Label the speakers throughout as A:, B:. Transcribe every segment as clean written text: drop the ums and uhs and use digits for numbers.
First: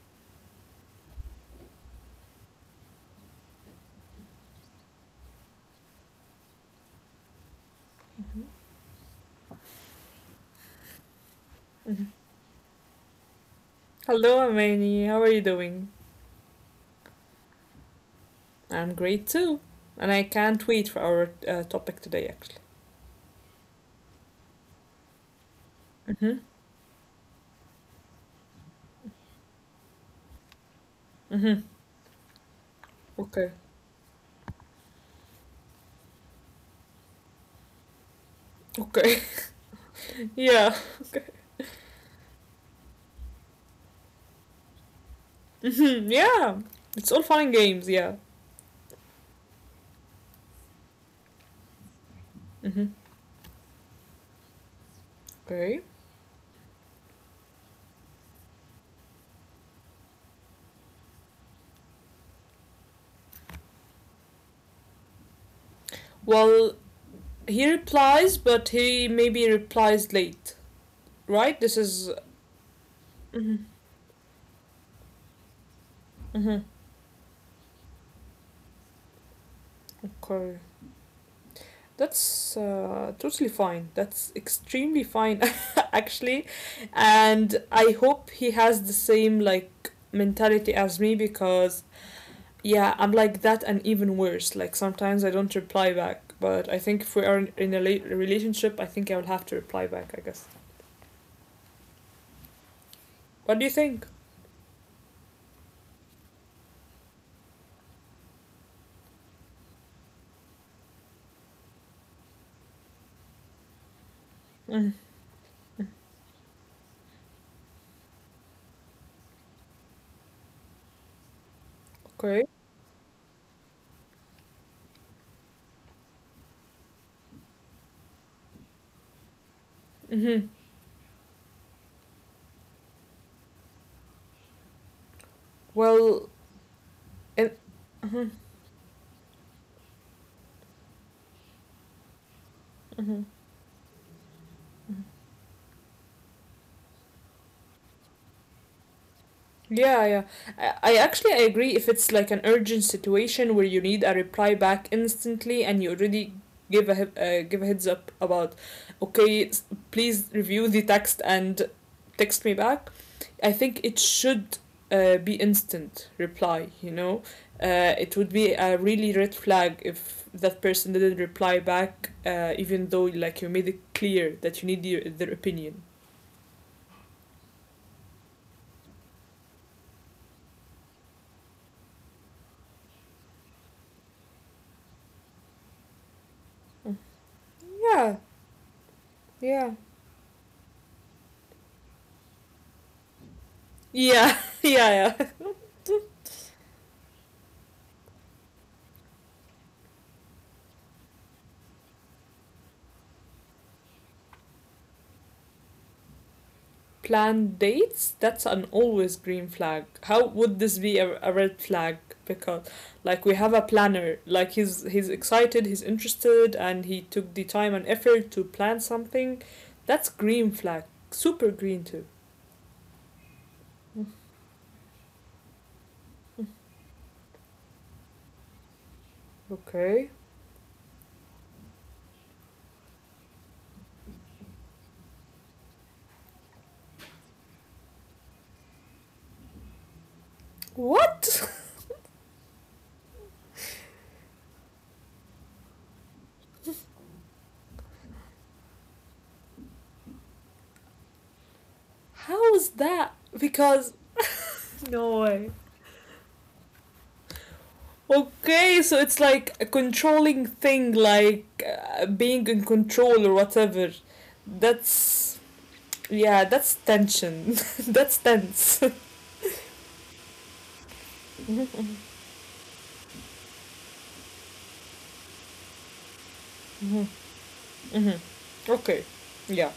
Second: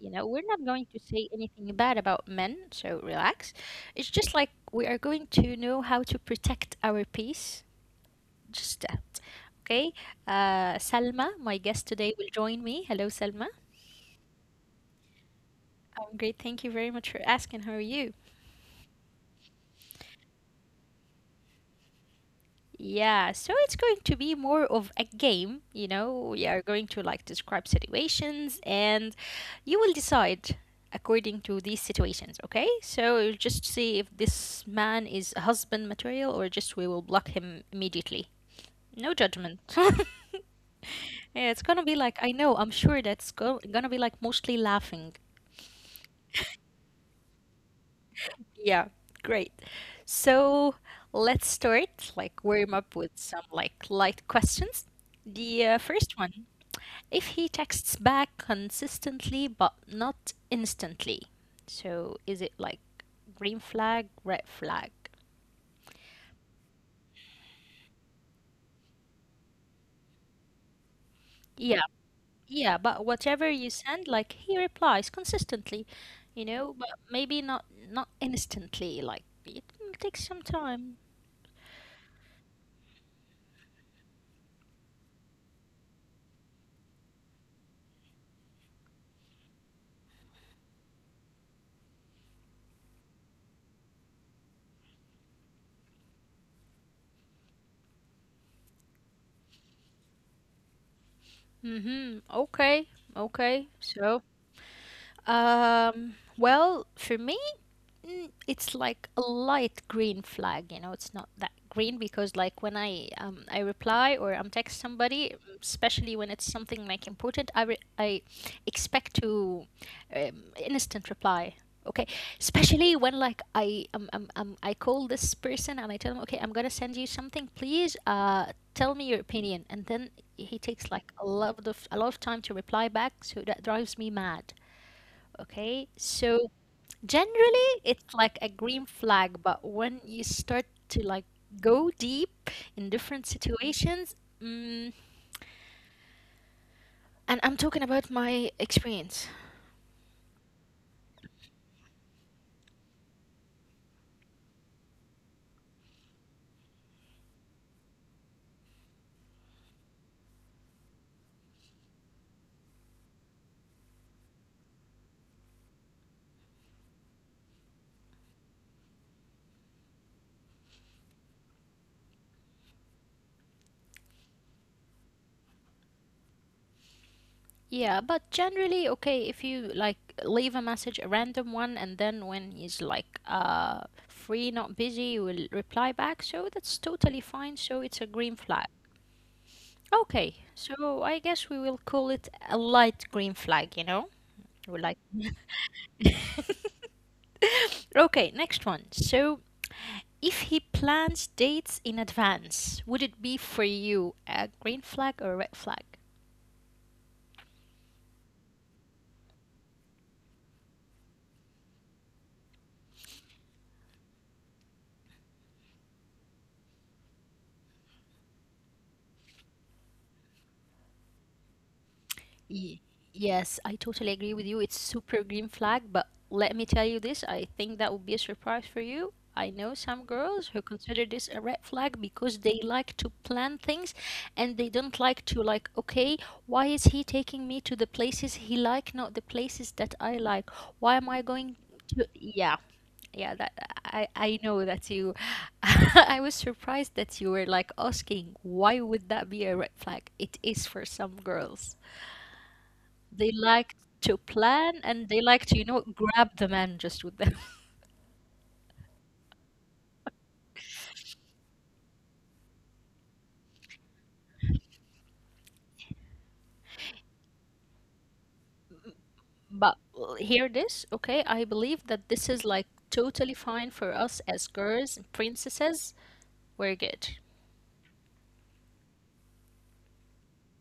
A: we're not going to say anything bad about men, so relax. It's just like we are going to know how to protect our peace.
B: Mhm.
A: Just that. Okay. Salma, my guest today, will join me. Hello, Salma.
B: Hello, Amani. How are you doing?
A: I'm great. Thank you very much for asking. How are you?
B: I'm great too. And I can't wait for our topic today, actually.
A: Yeah, so it's going to be more of a game, you know. We
B: Mm-hmm.
A: are going to like describe situations and you will decide according to these
B: Mm-hmm.
A: situations, okay? So you'll just
B: Okay.
A: see if this man is husband material or just we will block him immediately. No
B: Okay.
A: judgment.
B: Yeah.
A: Yeah, it's gonna be like I know, I'm sure that's go gonna be like mostly laughing.
B: Mm-hmm. Yeah. It's all fun and games, yeah.
A: Yeah, great. So let's start, like warm up
B: Mm-hmm.
A: with some like light questions. The
B: Okay.
A: first one, if he texts back consistently but not instantly, so is it like green flag, red flag?
B: Well, he replies, but he maybe replies late,
A: Yeah,
B: right? This is.
A: yeah, but whatever you
B: Mm-hmm.
A: send, like he replies consistently, you know,
B: Mm-hmm.
A: but maybe not instantly, like it takes some
B: Okay.
A: time.
B: That's totally fine. That's extremely fine, actually. And I hope he has the same like mentality as me because yeah, I'm like that and even worse. Like sometimes I don't reply back, but I think if we are in a late relationship, I think I will have to reply back, I guess.
A: Mm-hmm. Okay, okay.
B: What do you
A: So.
B: think?
A: Well, for me, it's like a light green flag, you know, it's not that green because like when I reply or I'm text
B: Mm-hmm.
A: somebody, especially when it's something like important, I expect to instant reply. Okay,
B: Okay.
A: especially when like I call this person and I tell him, okay, I'm gonna send you something. Please, tell me your opinion. And then he
B: Mm-hmm.
A: takes like a lot of time to reply back, so that drives me mad. Okay, so
B: Well,
A: generally
B: and
A: it's like a
B: mm-hmm.
A: green flag, but when you start to like go deep in different
B: Mm-hmm.
A: situations, mm.
B: Mm-hmm.
A: And I'm talking about my experience.
B: Yeah, yeah. I actually I agree if it's like an urgent situation where you need a reply back instantly and you already give a heads up about okay, please review the text and text me back. I think it should be instant reply, you know. It would be a really red flag if that person didn't reply back even though like you made it clear that you need their opinion.
A: Yeah, but generally, okay, if you like leave a message, a random one, and then when he's like free, not busy, you will reply back, so that's totally fine, so it's a green flag.
B: Yeah, yeah.
A: Okay, so I guess we will call it a light green flag, you know? Or like
B: Yeah, yeah, yeah.
A: Okay, next one. So, if he plans dates in advance, would it be for you a green flag or a red flag?
B: Planned dates, that's an always green flag. How would this be a red flag? Because like we have a planner, like he's excited, he's interested, and he took the time and effort to plan something. That's green flag, super green too.
A: Ye- Yes, I totally agree with you. It's super green flag, but let me tell you this, I think that would be a surprise for you. I know some girls who
B: Okay.
A: consider this a red flag because they like to plan things and they don't like to like, okay, why is he taking me to the places he like, not the places that I like? Why am I going to,
B: What?
A: yeah, yeah, that I know that you I was surprised that you were like asking why would that be a red flag? It is for some girls.
B: How
A: They
B: is
A: like
B: that?
A: to
B: Because
A: plan and they like to, you know,
B: no way.
A: grab the man just with them.
B: Okay, so it's like a controlling thing, like being in control or whatever. That's. Yeah, that's tension. That's tense.
A: But hear this, okay? I believe that this is like
B: Mhm.
A: totally fine for us as girls and princesses. We're good.
B: Mhm, mhm. Okay. Yeah.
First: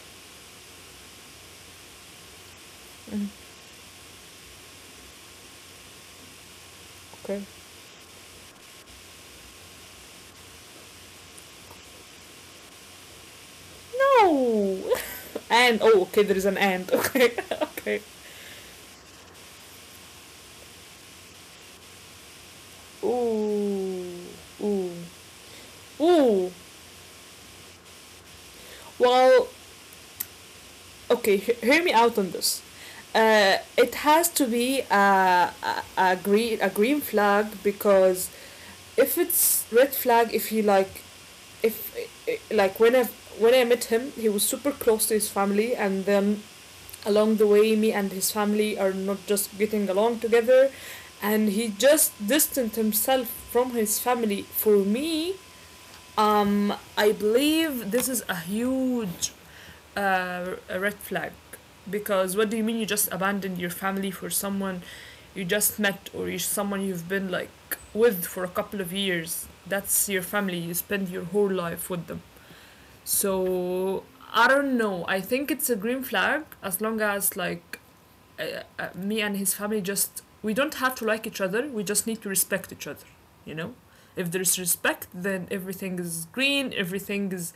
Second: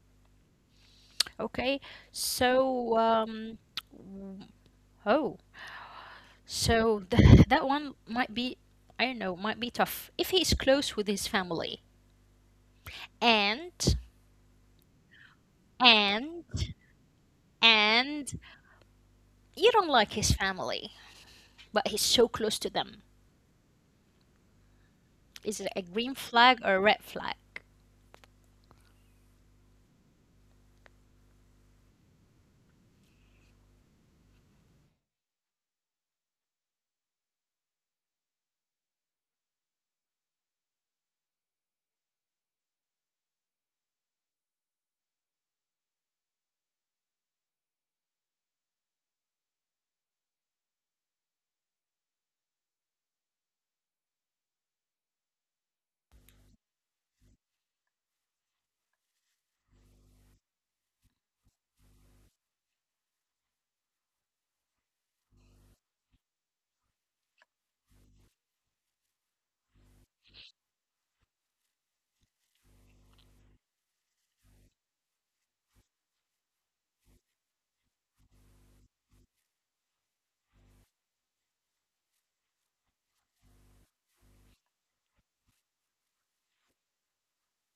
A: Okay? So
B: Mhm.
A: w- oh, that
B: Okay.
A: one might be, I don't know, might be tough if he is close with his family and
B: No.
A: and
B: And oh, okay. There is an and. Okay.
A: and
B: Okay.
A: you don't like his family, but he's so close to them.
B: Ooh. Ooh.
A: Is it a green
B: Ooh.
A: flag or a red flag?
B: Well, okay, hear me out on this. It has to be a green flag because if it's red flag, if he like, if like when I met him, he was super close to his family, and then along the way, me and his family are not just getting along together, and he just distanced himself from his family. For me, I believe this is a huge a red flag because what do you mean you just abandoned your family for someone you just met someone you've been like with for a couple of years? That's your family. You spend your whole life with them. So I don't know. I think it's a green flag as long as like me and his family just we don't have to like each other. We just need to respect each other. You know, if there's respect, then everything is green, everything is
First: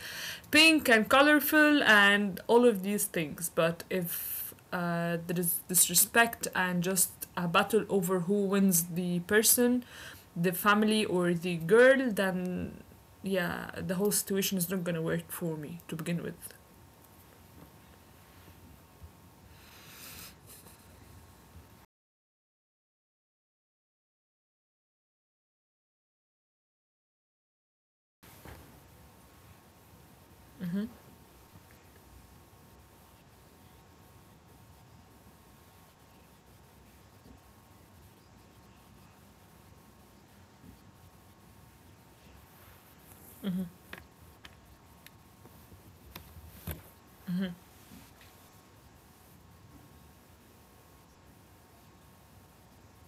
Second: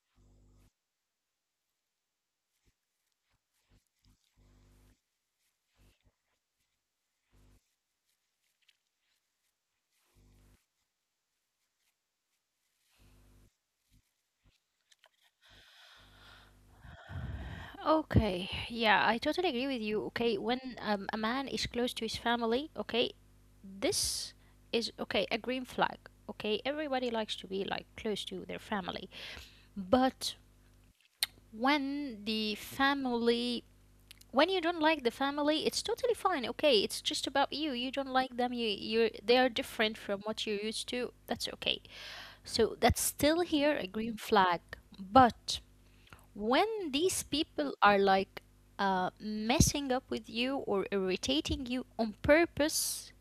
B: pink and colorful, and all of these things. But if there is disrespect and just a battle over who wins the person, the family or the girl, then yeah, the whole situation is not gonna work for me to begin with.
A: Okay, yeah, I totally agree with you. Okay, when a man is close to his family, okay, this is okay, a green flag. Okay, everybody likes to be like close to their family, but when the family when you don't like the family, it's totally fine. Okay, it's just about you, you don't like them, you they are different from what you're used to, that's okay. So that's still
B: Mm-hmm.
A: here a green flag, but when these
B: Mm-hmm.
A: people are like messing up with you or irritating you on purpose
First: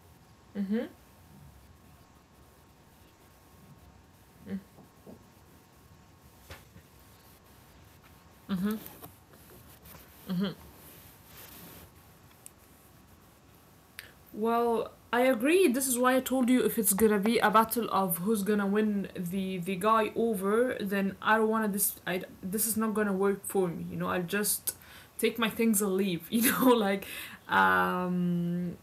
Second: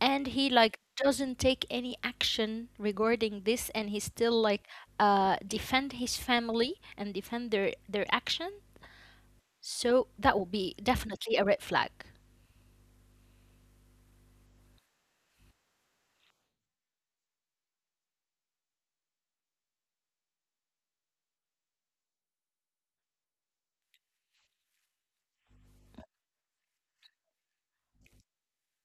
A: and he like
B: Mm-hmm.
A: doesn't take any action regarding this and he still like defend his family and defend their action,
B: Mm-hmm.
A: so that will
B: Mm-hmm.
A: be definitely a red flag.
B: Well, I agree. This is why I told you if it's gonna be a battle of who's gonna win the guy over, then I don't wanna this. I this is not gonna work for me. You know, I will just take my things and leave. You know, like, um,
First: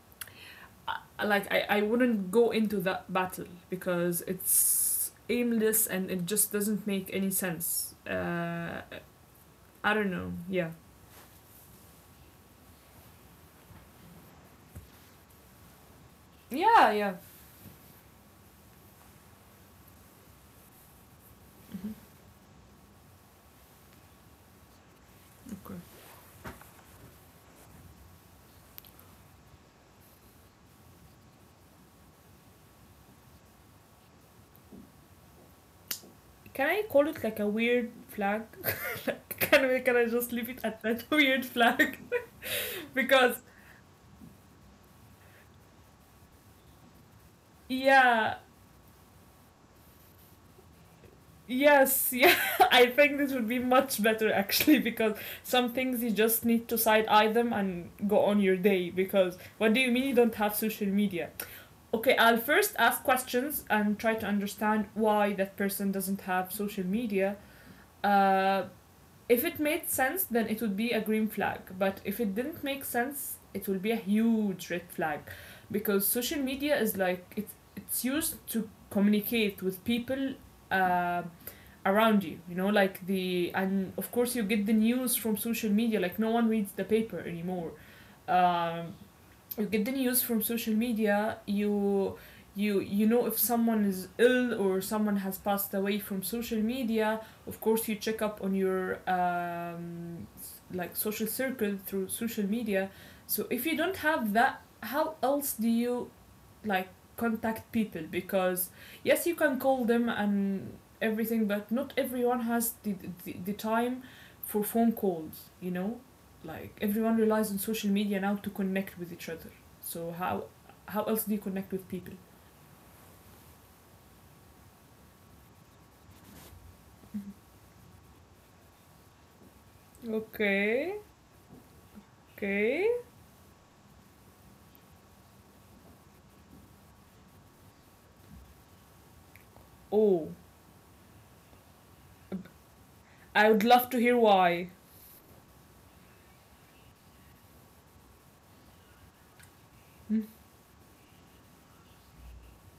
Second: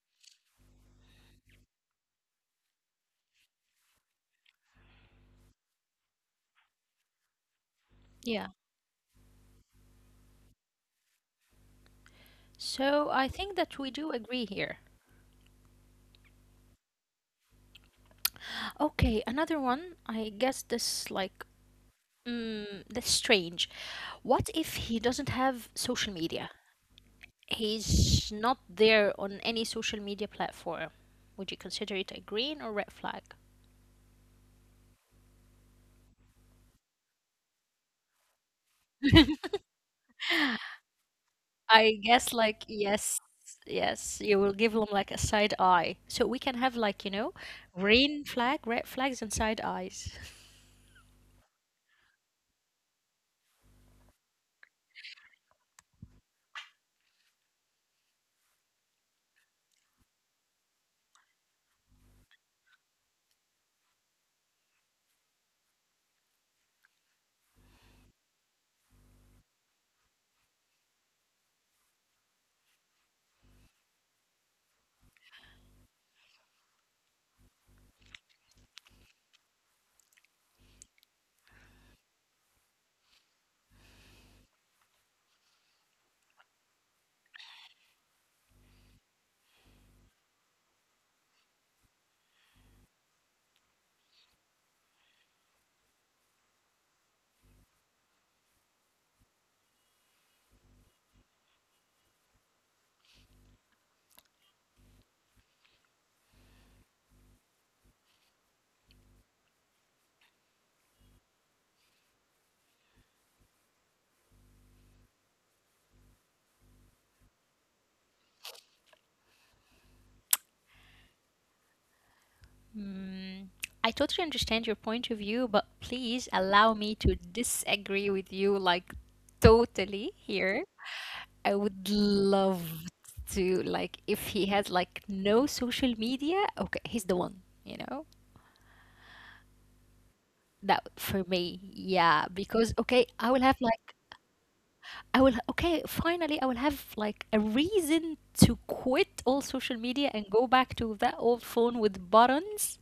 B: I wouldn't go into that battle because it's aimless and it just doesn't make any sense.
A: Yeah.
B: I don't know. Yeah.
A: So I think that we do agree here.
B: Yeah. Yeah.
A: Okay, another one. I guess this like
B: Mhm.
A: that's strange. What if he doesn't have
B: Okay.
A: social media? He's not there on any social media platform. Would you consider it a green or red flag?
B: Can I call it like a weird flag? Like, can I just leave it at that weird
A: I
B: flag?
A: guess like yes,
B: Because
A: yes, you will give them like a side eye. So we can have like, you know, green
B: yeah,
A: flag, red flags and side eyes.
B: yes, yeah. I think this would be much better actually because some things you just need to side eye them and go on your day. Because what do you mean you don't have social media? Okay, I'll first ask questions and try to understand why that person doesn't have social media. Uh, if it made sense, then it would be a green flag. But if it didn't make sense, it will be a huge red flag, because social media is like it's used to communicate with people uh, around you. You know, like the and of course you get the news from social media. Like no one reads the paper anymore. Um, you get the news from social media. You You know if someone is ill or someone has passed away from social media. Of course you check up on your like social circle through social media. So if you don't have that, how else do you like contact people? Because yes, you can call them and everything, but not everyone has the time for phone calls, you know, like everyone relies on social media now to connect with each other. So how else do you connect with people?
A: Mm, I totally understand your point of view, but please allow me to disagree with you like totally here.
B: Okay,
A: I would love
B: okay.
A: to like if he has like no social media, okay, he's the one, you know?
B: Oh,
A: That for me, yeah, because okay, I will
B: I
A: have
B: would love
A: like
B: to hear why.
A: I will okay, finally I will have like a reason to quit all social media and go back to that old phone with buttons,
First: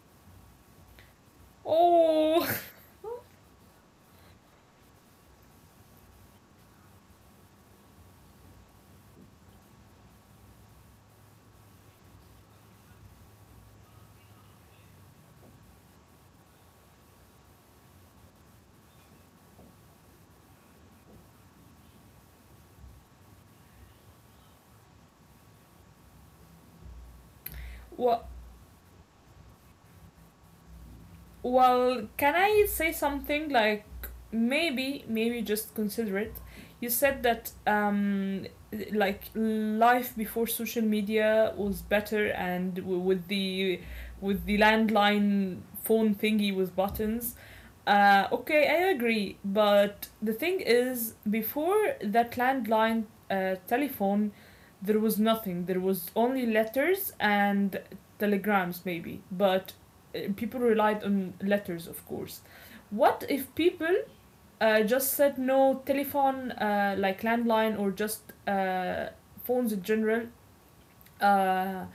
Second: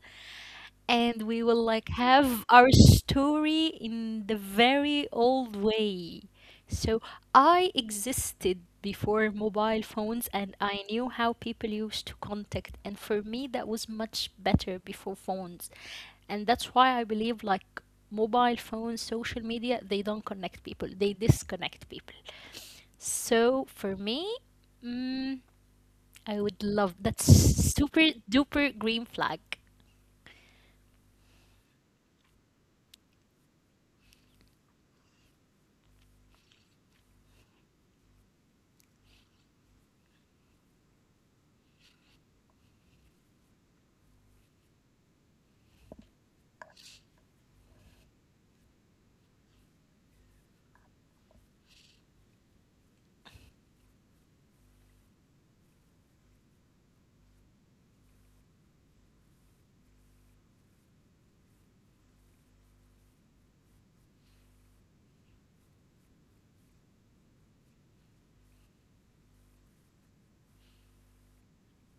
A: and we will like have
B: Oh.
A: our story in the very old way. So I existed before mobile phones, and I knew how people used to contact, and for me that was much better before phones. And that's why I believe like mobile phones, social media, they don't connect people, they disconnect people. So for me, mm, I would love, that's super
B: What.
A: duper green flag.
B: Well, can I say something like maybe, just consider it? You said that like life before social media was better, and with the landline phone thingy with buttons. Okay, I agree, but the thing is, before that landline telephone, there was nothing. There was only letters and telegrams, maybe. But people relied on letters, of course. What if people just said no telephone, like landline, or just phones in general? Uh,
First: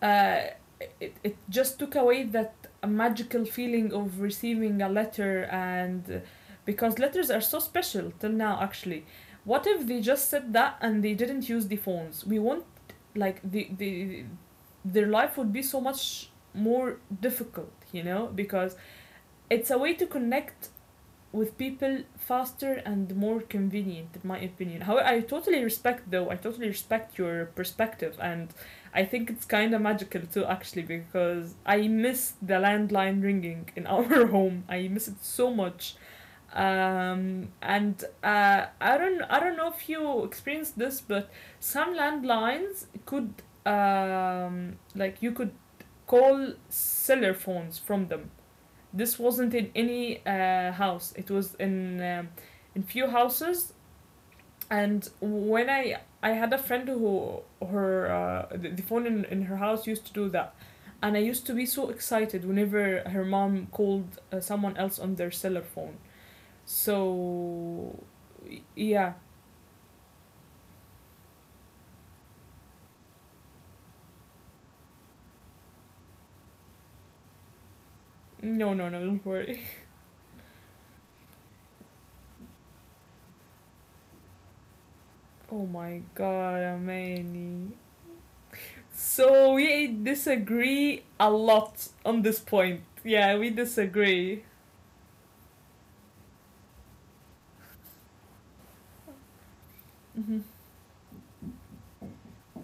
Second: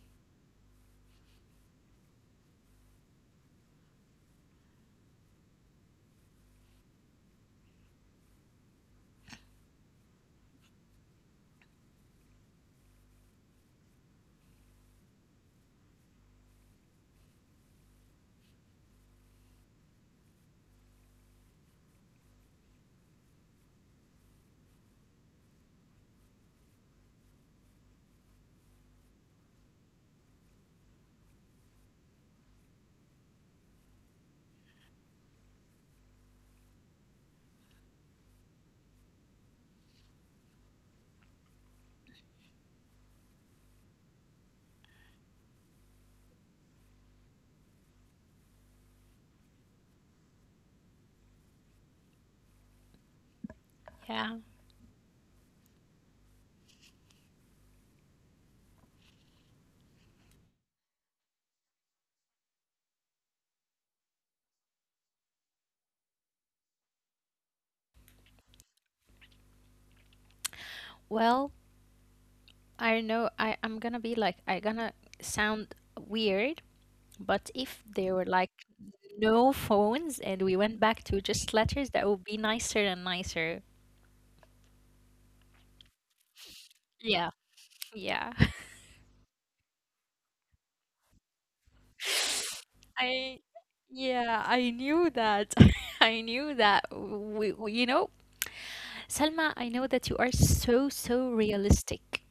B: uh, it just took away that magical feeling of receiving a letter, and because letters are so special till now, actually. What if they just said that and they didn't use the phones? We want like the their life would be so much more difficult, you know, because it's a way to connect with people faster and more convenient in my opinion. However, I totally respect your perspective, and I think it's kind of magical too actually because I miss the landline ringing in our home. I miss it so much. And I don't I don't know if you experienced this, but some landlines could um, like you could call cellular phones from them. This wasn't in any house. It was in few houses.
A: Yeah,
B: And when I had a friend who the phone in her house used to do that, and I used to be so excited whenever her mom called someone else on their cellular phone. So yeah.
A: well, I know I'm gonna be like I gonna sound weird, but if there were
B: No,
A: like
B: no, no, don't worry.
A: no phones and we went back to just letters, that would be nicer and nicer.
B: Oh my god,
A: Yeah.
B: Amani.
A: Yeah.
B: So we disagree a lot on this point. Yeah, we
A: I
B: disagree.
A: yeah, I knew that. I knew that. You know, Selma, I know that
B: Mhm.
A: you are so, so realistic.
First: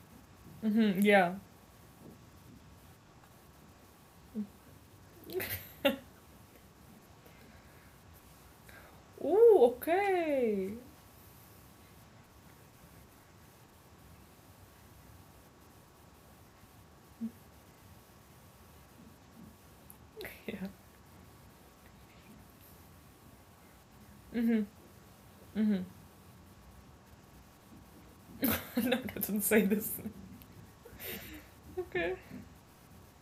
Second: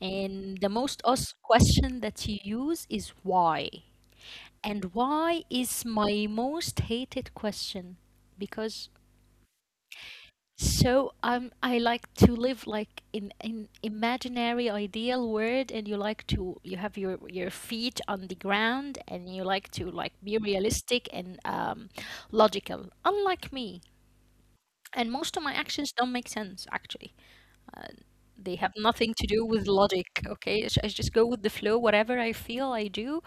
A: And the most
B: Mm-hmm, yeah.
A: asked question that you use is why. And why is my most hated question? Because
B: Ooh, okay.
A: I like to live like in imaginary ideal world, and you like to you have your feet on the ground, and you like to like be
B: Yeah.
A: realistic and logical, unlike me.
B: Mm-hmm.
A: And most of my
B: Mm-hmm.
A: actions don't make sense actually. Uh, they
B: No,
A: have nothing
B: I
A: to
B: did
A: do
B: not
A: with
B: say this.
A: logic. Okay, I just go with the flow, whatever
B: Okay.
A: I feel, I do.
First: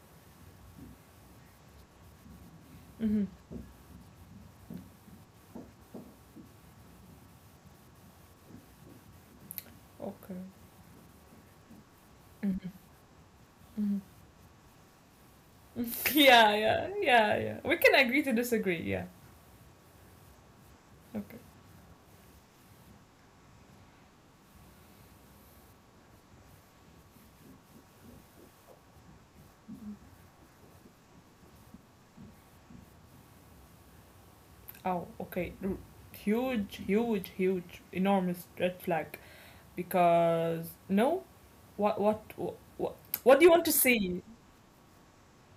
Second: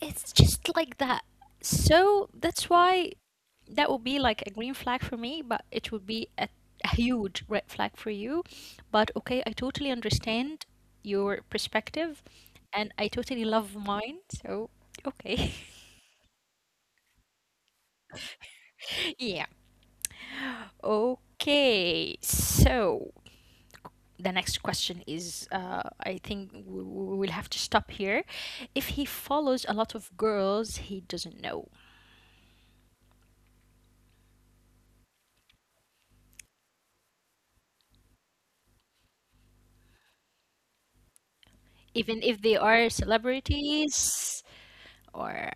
A: It's just like that. So that's why
B: Mm-hmm.
A: that would be like a green flag for me, but it would be a huge red flag for you. But okay, I totally
B: Okay.
A: understand your perspective
B: Mm-hmm.
A: and I totally love
B: Mm-hmm.
A: mine. So, okay.
B: Yeah, yeah, yeah, yeah. We can agree to disagree. Yeah.
A: Yeah.
B: Okay.
A: Okay. So, the next question is I think we will have to stop here. If he follows a lot of girls he doesn't know,
B: Oh, okay. Huge, huge, huge, enormous red flag. Because no, what, what,
A: even if they are
B: what, what do you want to see?
A: celebrities or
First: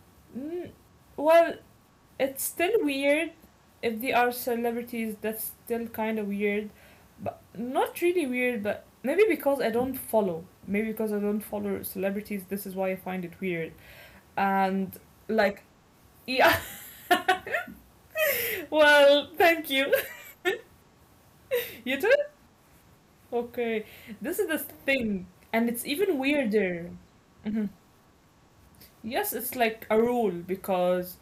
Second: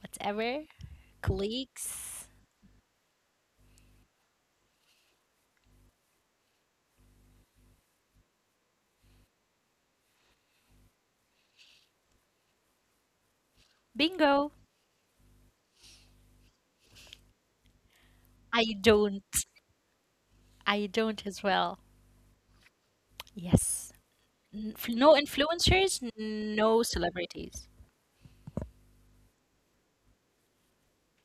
A: whatever,
B: Mm, well,
A: colleagues,
B: it's still weird. If they are celebrities, that's still kind of weird, but not really weird, but maybe because I don't follow celebrities. This is why I find it weird.
A: bingo.
B: And like yeah.
A: I don't.
B: Well, thank you.
A: I don't as well.
B: You too. Okay,
A: Yes.
B: this is the
A: No
B: thing, and it's
A: influencers,
B: even
A: no
B: weirder.
A: celebrities.
B: Mhm. Yes, it's like a rule because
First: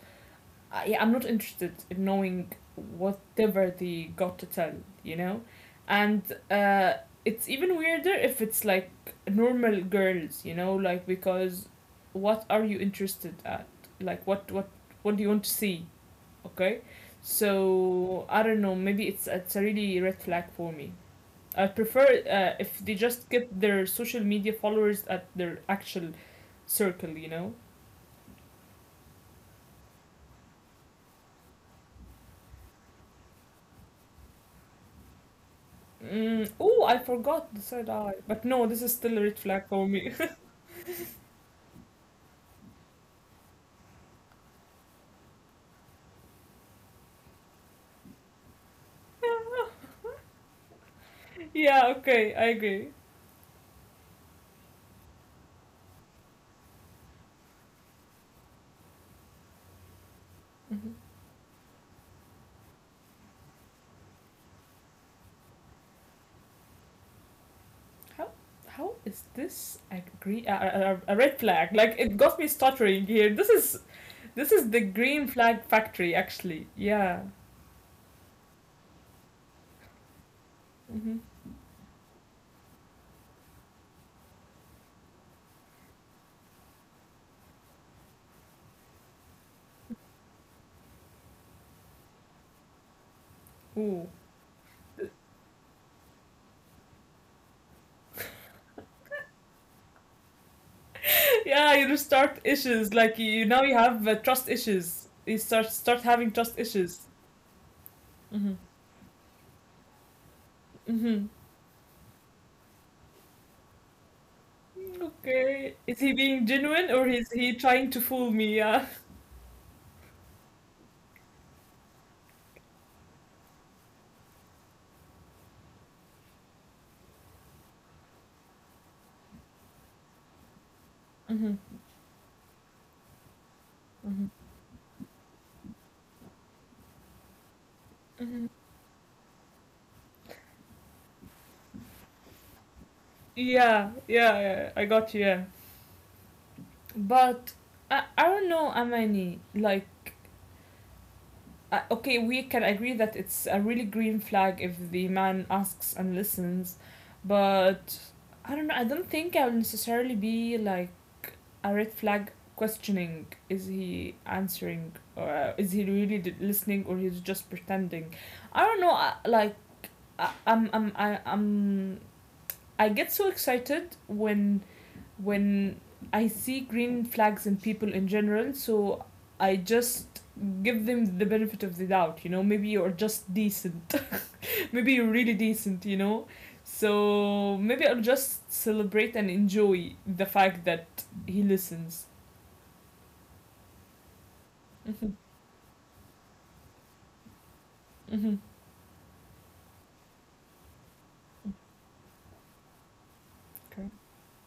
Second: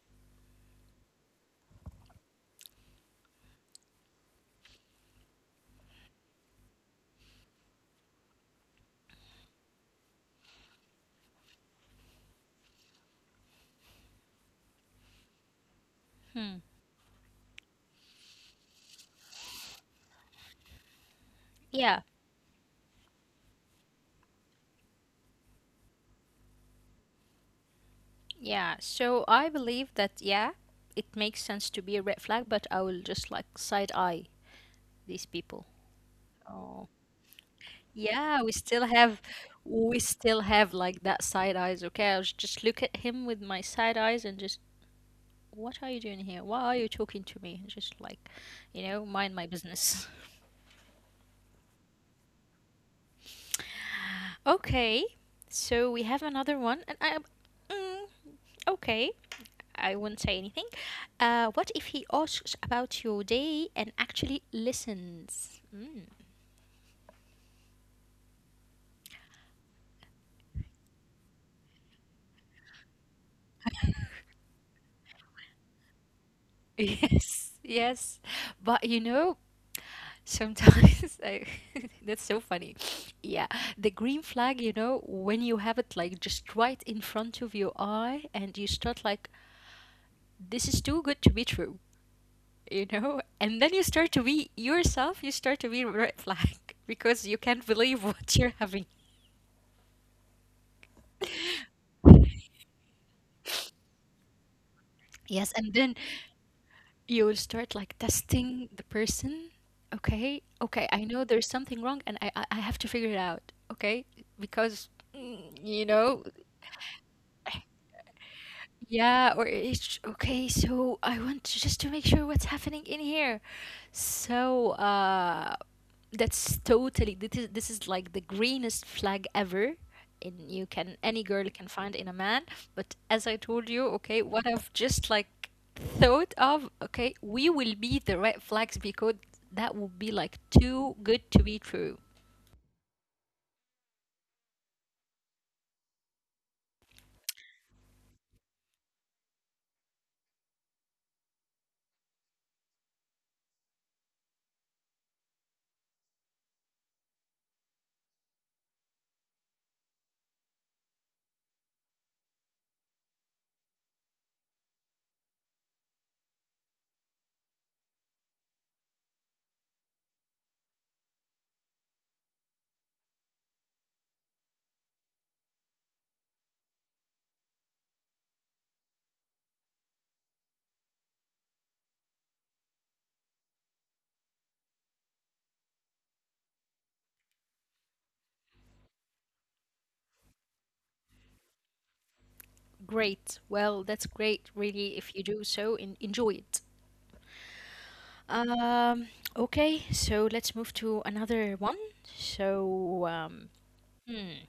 B: I, yeah, I'm not interested in knowing whatever they got to tell, you know? And uh, it's even weirder if it's like normal girls, you know, like because what are you interested at? Like what what do you want to see?
A: Hmm.
B: Okay? So I don't know, maybe it's a really red flag for me. I
A: Yeah,
B: prefer if they just get their social media followers at their actual circle, you know?
A: yeah. So I believe that, yeah, it makes sense to be a red flag, but I will just like side eye these people.
B: Mm,
A: Oh.
B: oh, I forgot the third eye.
A: Yeah,
B: But no, this is still a red flag for
A: we
B: me.
A: still have like that side eyes. Okay, I'll just look at him with my side eyes and just, what are you doing here? Why are you talking to me? Just like, you know, mind my business.
B: Yeah, okay, I agree.
A: Okay, so we have another one, and I. Mm, okay, I won't say anything.
B: Mhm.
A: What if he asks about your day and actually listens? Mm.
B: How how is this agree a a red flag? Like it got me stuttering here. This is the green flag factory actually. Yeah.
A: Yes, yes. But you know, sometimes
B: Mm-hmm.
A: I, that's so funny. Yeah, the green flag, you know, when you have it like just right in front of your eye and you start like, this is too good to be true. You know, and then you start
B: Ooh.
A: to be yourself, you start to be red flag. Because you can't believe what you're having.
B: Yeah, you start issues like you now you have trust issues. You
A: Yes,
B: start
A: and then
B: start having trust issues.
A: you will start like
B: Mm-hmm.
A: testing the person. Okay, okay, I know
B: Mm-hmm.
A: there's something wrong and I I have to figure it out. Okay, because
B: Mm, okay.
A: you
B: Is he
A: know.
B: being genuine or is he trying to fool me? Yeah.
A: Yeah, or it's okay. So I want to just to make sure what's happening in here. So that's totally this is like the greenest flag ever. And you can any girl
B: Mhm,
A: can find in a man. But as I told you, okay,
B: mhm,
A: what I've just like thought of, okay, we will be the red
B: mhm.
A: flags because that would be like too good to be true.
B: Yeah, yeah, yeah, I got you. Yeah, but I don't know, Amani. Like, I, okay, we can agree that it's a really green flag if the man asks and listens, but I don't know. I don't think I will necessarily be like a red flag questioning is he answering or is he really listening or he's just pretending. I don't know. I'm I get so excited when when I see green flags in people in general, so I just give them the benefit of the doubt, you know, maybe you're just decent. Maybe you're really decent, you know. So maybe I'll just celebrate and enjoy the fact that he listens.
A: Great. Well, that's great, really.
B: Mm-hmm.
A: If you do so, en enjoy it.
B: Mm-hmm.
A: Um, okay, so let's move to another one. So,
B: Okay.
A: hmm.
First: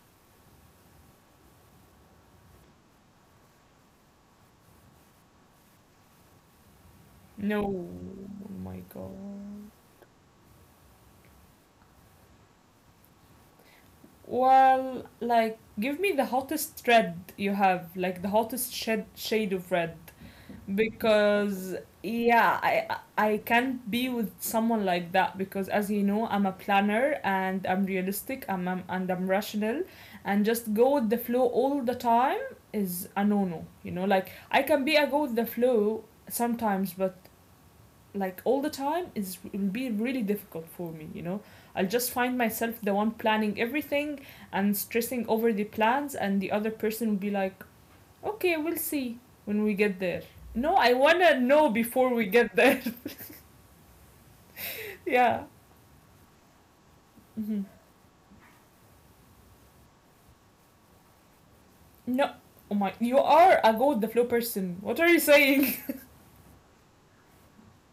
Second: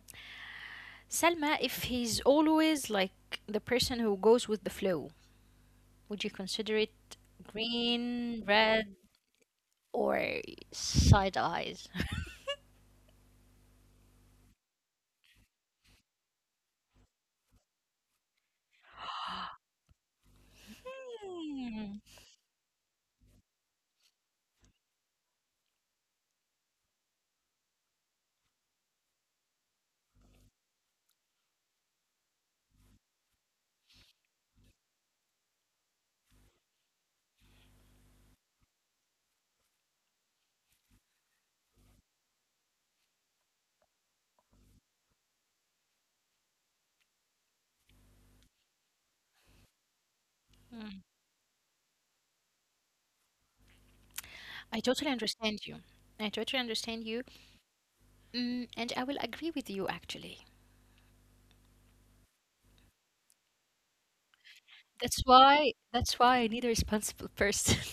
A: Selma, if he's always like the person who goes with the flow, would you consider it
B: No,
A: green,
B: oh my
A: red,
B: God.
A: or side eyes?
B: Well, like, give me the hottest red you have, like the hottest shed shade of red. because
A: Hmm.
B: yeah i i can't be with someone like that because, as you know, I'm a planner and I'm realistic. And I'm rational, and just go with the flow all the time is a no-no, you know. Like, I can be a go with the flow sometimes, but like all the time is will be really difficult for me, you know. I'll just find myself the one planning everything and stressing over the plans, and the other person will be like, okay, we'll see when we get there. No, I
A: Mm.
B: wanna know before we get there.
A: I totally
B: Yeah.
A: understand you. I totally understand you.
B: Mhm.
A: And I will agree with you actually.
B: No. Oh my, you are a go with the flow person. What are you
A: That's why
B: saying?
A: I need a responsible person.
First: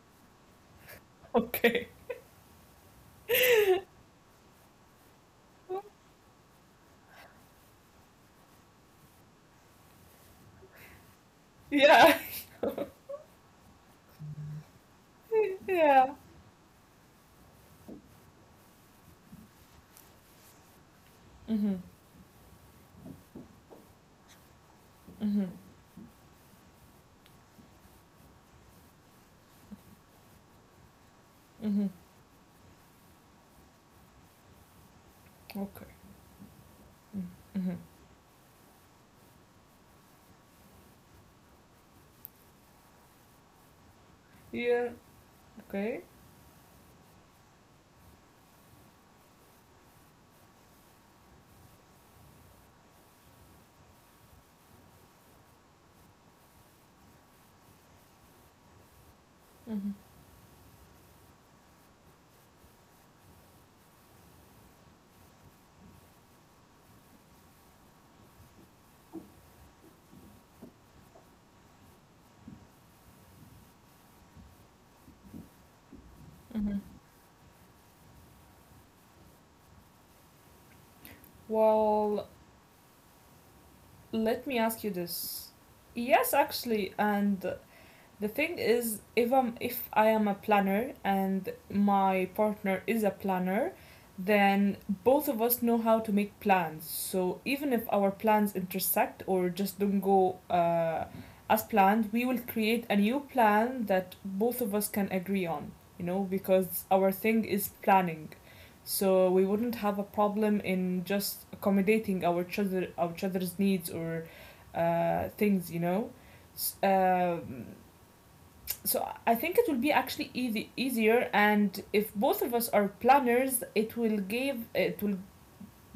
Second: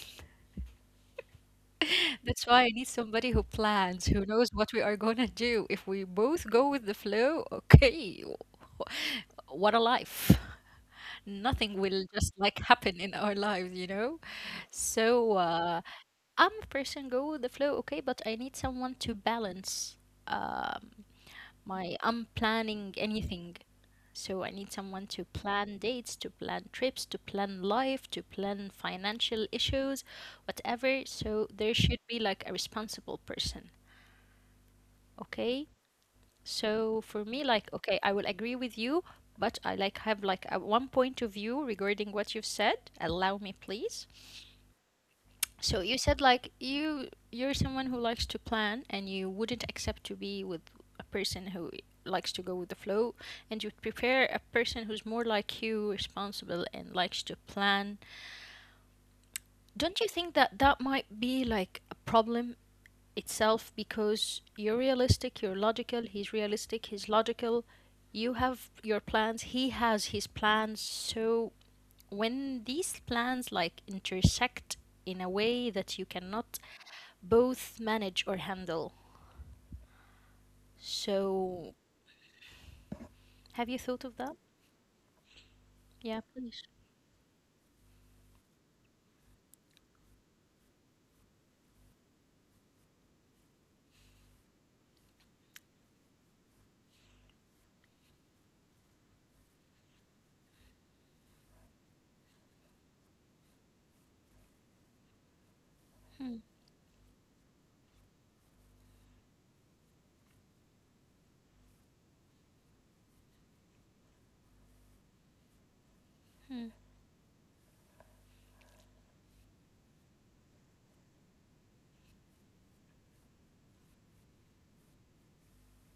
B: Okay.
A: That's why I need somebody who plans, who knows what we are gonna do. If we both go with the flow, okay, what a life. Nothing will
B: Yeah.
A: just like happen in our lives, you know? So uh,
B: yeah.
A: I'm a person go with the flow, okay, but I need someone to balance. Um
B: Mhm.
A: my I'm planning anything. So I need someone to
B: Mhm.
A: plan dates, to plan trips, to plan life, to plan financial issues, whatever. So there
B: Mhm.
A: should be like a responsible person. Okay?
B: Okay.
A: So for me, like,
B: Mhm.
A: okay, I will agree with you, but I like have like a one point of view regarding what you've said. Allow me, please.
B: Yeah.
A: So you
B: Okay.
A: said like you're someone who likes to plan and you wouldn't accept to be with a person who likes to go with the flow, and you'd prefer a person who's more like you, responsible and likes to plan.
B: Mhm.
A: Don't you think that that might be like a problem itself because you're realistic, you're logical, he's realistic, he's logical. You have your plans, he has his plans. So when these plans like intersect in a way that you cannot
B: Mhm.
A: both manage or handle. So,
B: Well,
A: have you thought of that?
B: let me ask you this.
A: Yeah,
B: Yes,
A: please.
B: actually, and the thing is, if I'm if I am a planner and my partner is a planner, then both of us know how to make plans. So even if our plans intersect or just don't go, as planned, we will create a new plan that both of us can agree on. You know,
A: Hmm,
B: because our thing is planning, so we wouldn't have a problem in just accommodating our each other's needs or things. You know.
A: hmm,
B: S- um so I think it will be actually easy easier, and if both of us are planners, it will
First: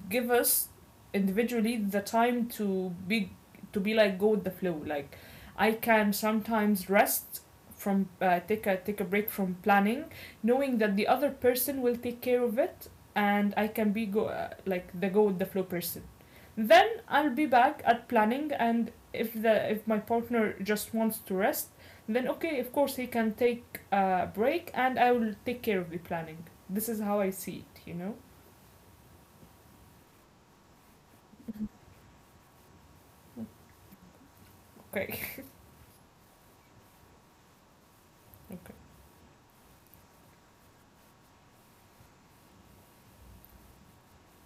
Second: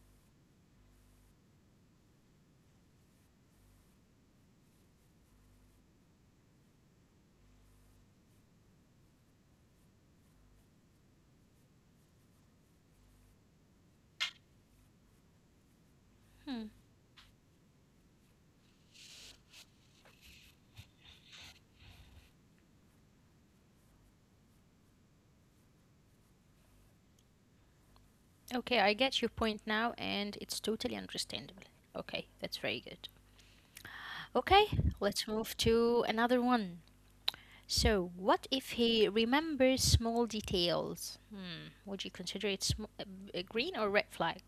B: give us individually the time to be like go with the flow. Like, I can sometimes rest from, take a break from planning, knowing that the other person will take care of it. And I can be go, like the go with the flow person.
A: hmm.
B: Then I'll be back at planning. And if the if my partner just wants to rest, then okay, of course he can take a break and I will take care of the planning. This is how I see it, you know.
A: Okay, I get your point now, and it's totally understandable. Okay, that's very good. Okay, let's
B: Okay.
A: move to another one. So, what if he remembers small details? Hmm, would you consider it a green or red flag?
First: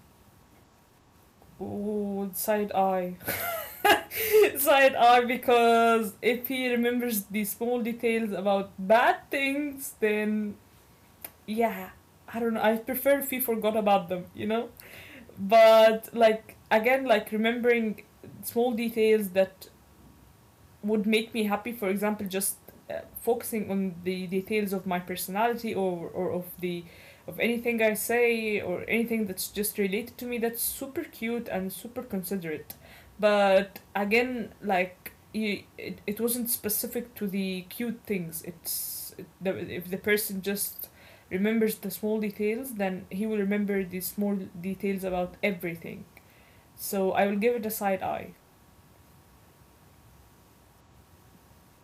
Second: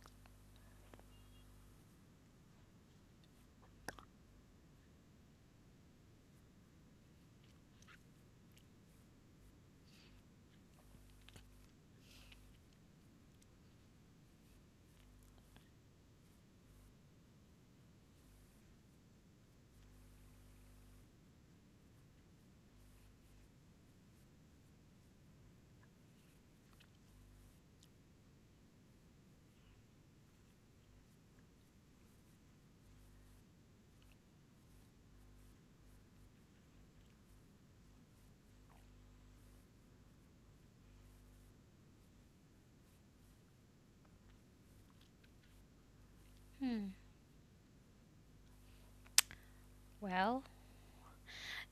B: Ooh, side eye. Side eye, because if he remembers the small details about bad things, then yeah. I don't know. I prefer if he forgot about them, you know? But like, again, like remembering small details that would make me happy, for example, just focusing on the details of my personality, or of the of anything I say or anything that's just related to me, that's super cute and super considerate. But again, like you, it wasn't specific to the cute things. If the person just remembers the small details, then he will remember the small details about everything.
A: Hmm,
B: So I will give it a side eye.
A: well,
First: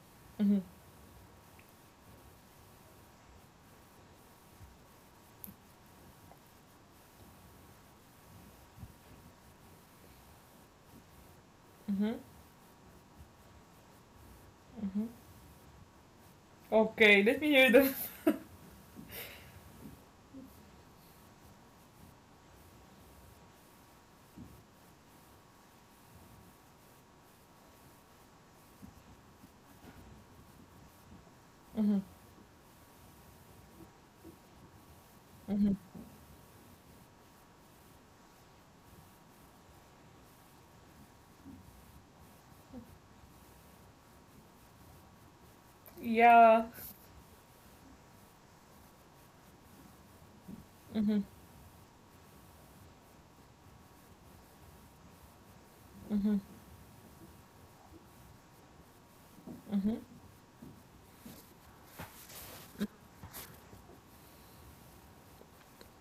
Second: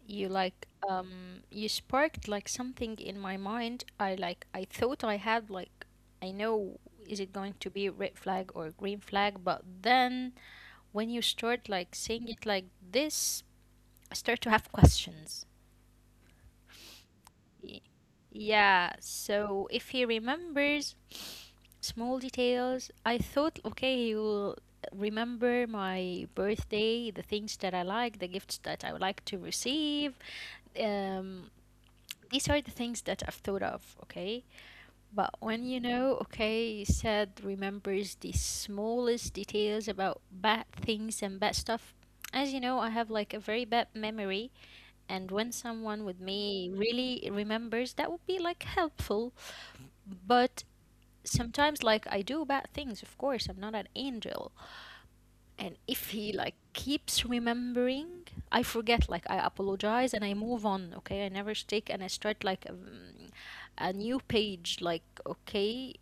A: you
B: Mm-hmm.
A: like you sparked like something in my mind. I like I thought I had like I know is it going to be a red flag or a green flag, but then when you start like
B: Mm-hmm.
A: saying it like this, I start to have
B: Mm-hmm.
A: questions.
B: Okay, let me hear
A: Y-
B: them.
A: Yeah, so if he remembers small details, I thought okay, he will remember my birthday, the things that I like, the gifts that I would like to receive, um
B: Hmm.
A: these are the things that I've thought of, okay? But when
B: Hmm.
A: you know, okay, Sad remembers the smallest details about bad things and bad stuff. As you know, I have like a very bad memory, and when someone with
B: Yeah.
A: me really remembers, that would be like helpful. But
B: Mhm.
A: sometimes, like, I do bad things, of course, I'm not an angel. And if he
B: Hmm.
A: like keeps remembering, I forget, like I
B: Hmm.
A: apologize and I move on, okay, I never stick, and I start like a new page like okay,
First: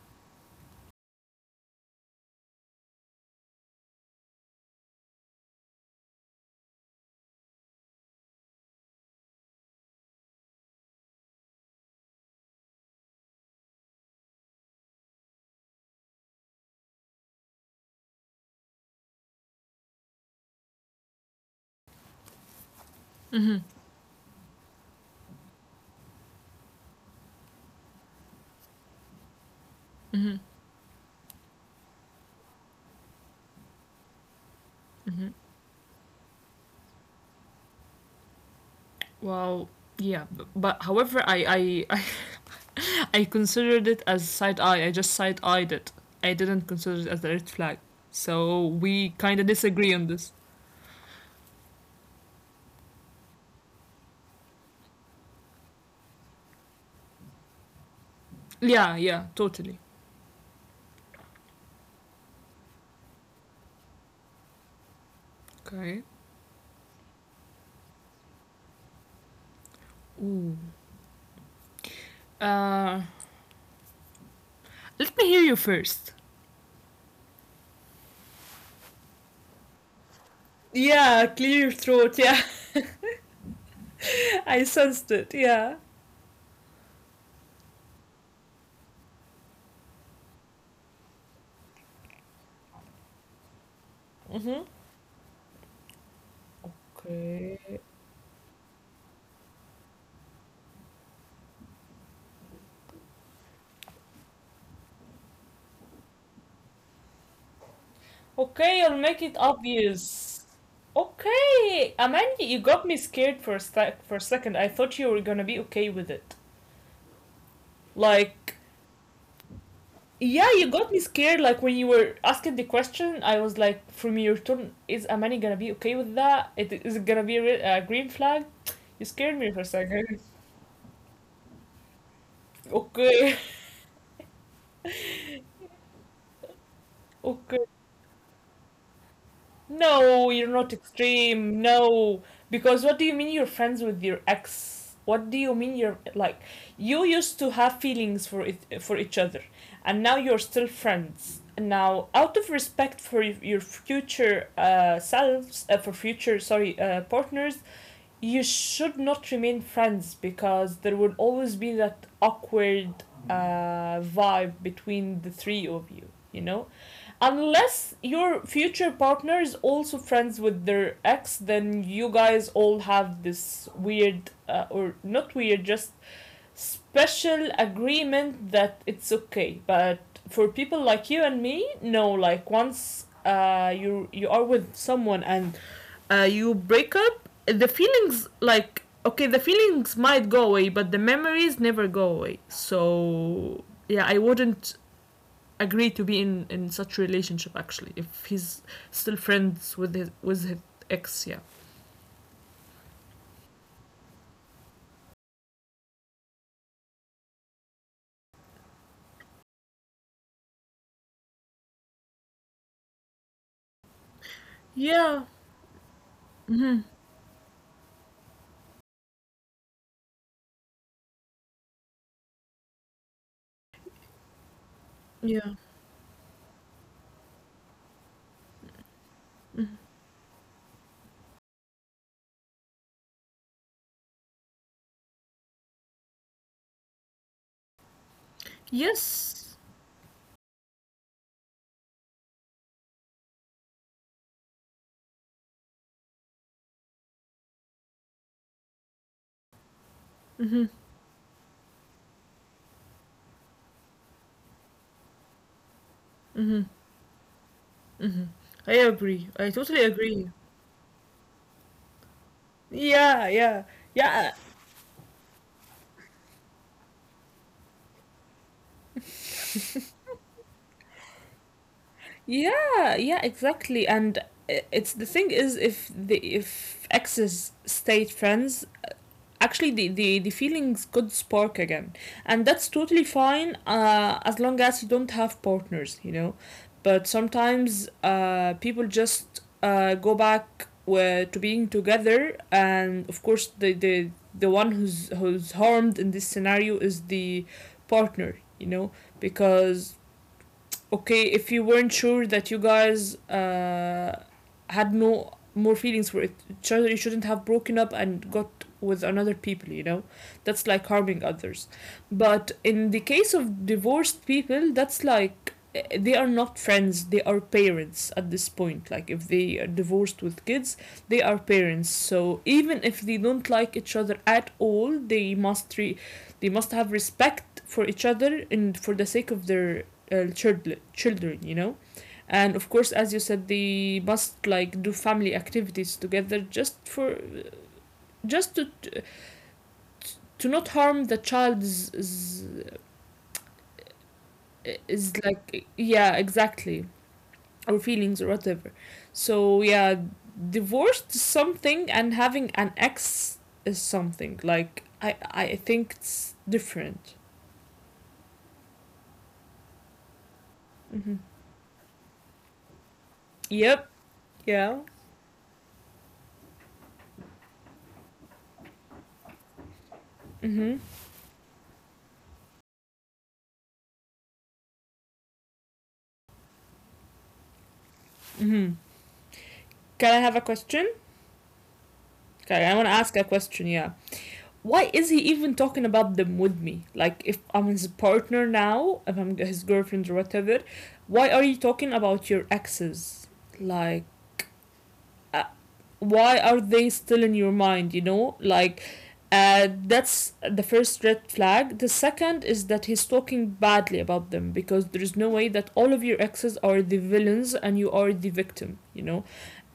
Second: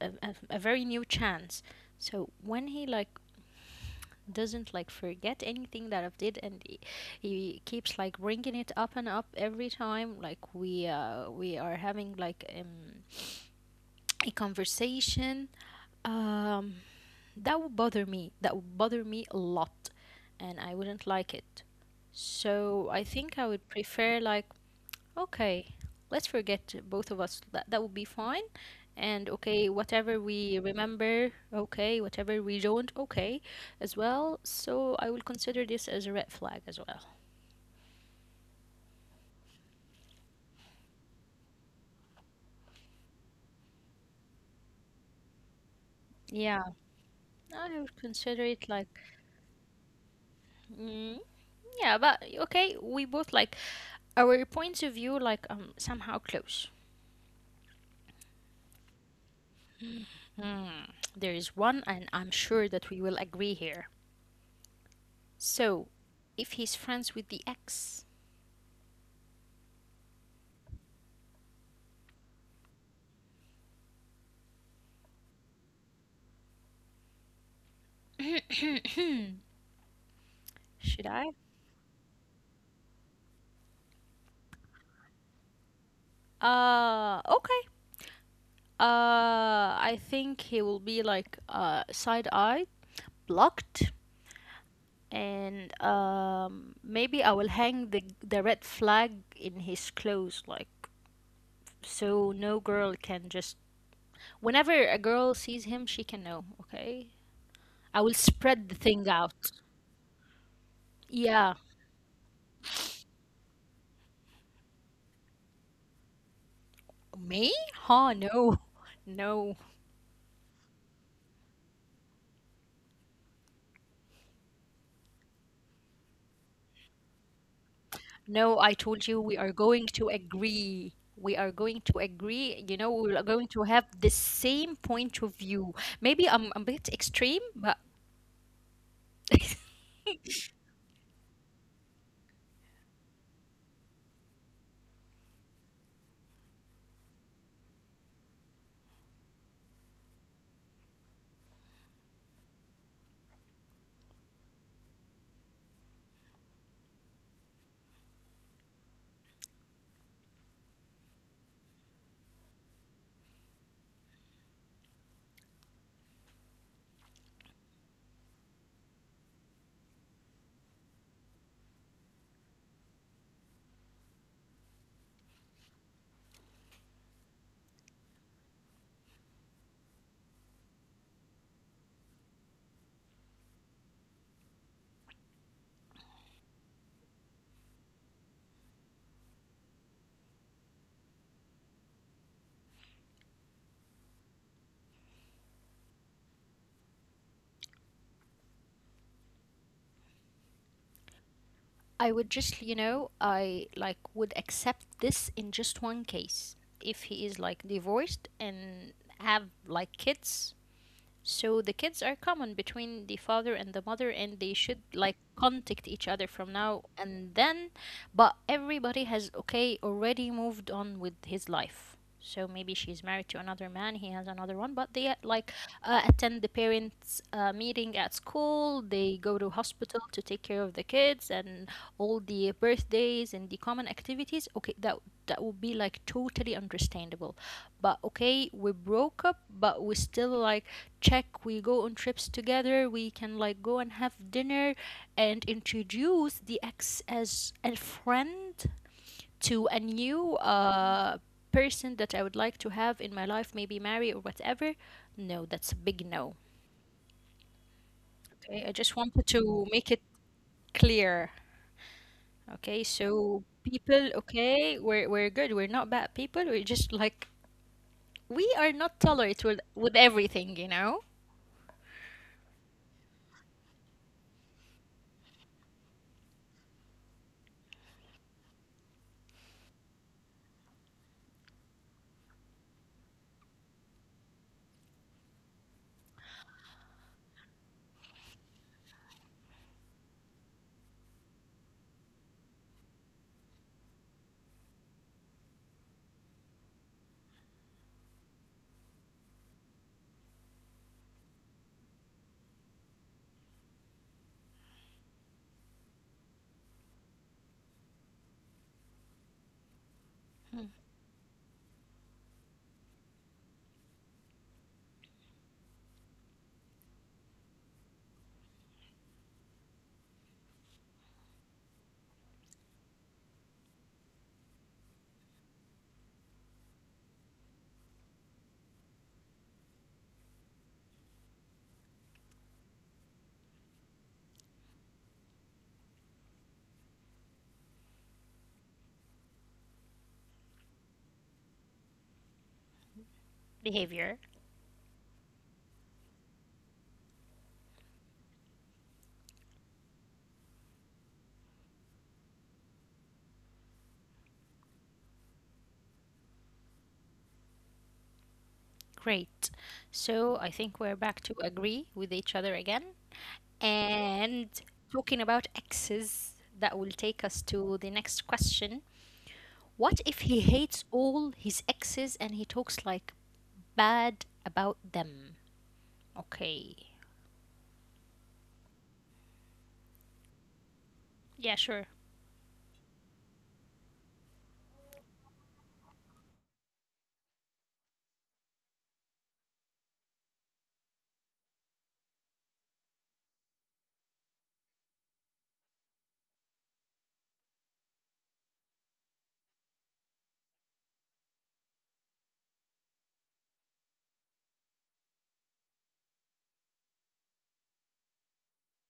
A: a, a very new chance. So when he like doesn't like forget anything that I've did, and he keeps like bringing it up and up every time like we are having like a conversation. um That would bother me. That would bother me a lot, and I wouldn't like it. So I think I would prefer like, okay, let's forget both of us. That that would be fine. And okay, whatever we remember, okay, whatever we don't, okay, as well. So I will consider this as a red flag as well.
B: Well, yeah, but however, I I considered it as side eye. I just side eyed it. I didn't
A: Yeah,
B: consider it as a red flag.
A: I would consider
B: So
A: it like,
B: we kind of disagree on this.
A: mm, yeah, but okay, we both like our points of view like somehow close.
B: Yeah, yeah, totally.
A: Hmm, there is one, and I'm sure that we will agree here. So,
B: Okay.
A: if he's friends with the ex,
B: Ooh. Uh, Let me hear you first.
A: should
B: Yeah,
A: I?
B: clear throat. Yeah, I sensed it. Yeah.
A: Okay. I think he will be like side-eyed, blocked,
B: Mm-hmm.
A: and maybe I will
B: Okay.
A: hang the red flag in his clothes, like so no girl can just whenever a girl sees him, she can know, okay? I will spread the
B: Okay, I'll
A: thing
B: make it
A: out.
B: obvious.
A: Yeah,
B: Okay, Amanda, you got me scared for a second. I thought you were gonna be okay with it.
A: me? Huh, no.
B: Like,
A: No.
B: yeah, you got me scared. Like, when you were asking the question, I was like, from your tone, is Amani gonna be okay with that? Is it gonna be a green flag?
A: No, I told
B: You
A: you we
B: scared
A: are
B: me for a
A: going to
B: second.
A: agree. We are going to agree. You know, we are
B: Okay.
A: going to have the same point of view. Maybe I'm a bit extreme,
B: Okay.
A: but
B: No, you're not extreme. No. Because what do you mean you're friends with your ex? What do you mean, you're like, you used to have feelings for each other and now you're still friends. Now, out of respect for your future, selves, for future, sorry, partners, you should not remain friends, because there will always be that awkward, vibe between the three of you, you know? Unless your future partner is also friends with their ex, then you guys all have this weird, or not weird, just special agreement that it's okay. But for people like you and me, no. Like, once, you are with someone and, you break up, the feelings, like, okay, the feelings might go away, but the memories never go away. So yeah, I wouldn't agree to be in such relationship actually, if he's still friends with his ex. Yeah.
A: I would just, you know, I like would accept this in just one case. If he is like divorced and have like kids, so the kids are common between the father and the mother, and they should like
B: Yeah,
A: contact each other from now and then. But everybody has okay already moved on with his life. So maybe she's married to another man, he has another one, but they
B: yeah.
A: like attend the parents' meeting at school. They go to hospital to take care of the kids and all the birthdays and the common activities. Okay, that that would be like totally understandable, but okay we broke up
B: Yes,
A: but we still like check, we go on trips together, we can like go and have dinner and introduce the ex as a friend to a new person that I would like to have in my life, maybe marry or whatever. No, that's a big no. Okay, I
B: I
A: just wanted
B: agree. I
A: to
B: totally
A: make it
B: agree.
A: clear. Okay,
B: Yeah,
A: so
B: yeah,
A: people,
B: yeah,
A: okay, we're good, we're not bad people, we're just like we are not tolerant with everything, you know.
B: yeah, yeah, exactly. And, I- it's the thing is, if the if exes stayed friends, actually the feelings could spark again, and that's totally fine, as long as you don't have partners, you know. But sometimes, people just, go back, to being together, and of course the one who's harmed in this scenario is the partner, you know. Because okay, if you weren't sure that you guys, had no more feelings for each other, you shouldn't have broken up and got with another people, you know? That's
A: Mm,
B: like harming others. But in the case of divorced people, that's like, they are not friends, they are parents at this point. Like, if they are divorced with kids, they are parents. So even if they don't like each other at all, they must, they must have respect for each other, and for the sake of their, children, you know. And of course, as you said, they must like do family activities together, just for just to not harm the child's, is,
A: behavior.
B: is like. Yeah, exactly. Or feelings or whatever. So yeah, divorced is something and having an ex is something, like I think it's different.
A: Great. So I think we're
B: Hmm.
A: back to agree with each other again,
B: Yep.
A: and
B: Yeah.
A: talking about exes, that will take us to the next question. What if he
B: Mm-hmm.
A: hates all his exes and he talks like bad about them? Okay.
B: Mm-hmm. Can I have a question?
A: Yeah, sure.
B: Okay, I want to ask a question. Yeah. Why is he even talking about them with me? Like, if I'm his partner now, if I'm his girlfriend or whatever, why are you talking about your exes? Like, uh, why are they still in your mind, you know? Like, that's the first red flag. The second is that he's talking badly about them, because there is no way that all of your exes are the villains and you are the victim, you know?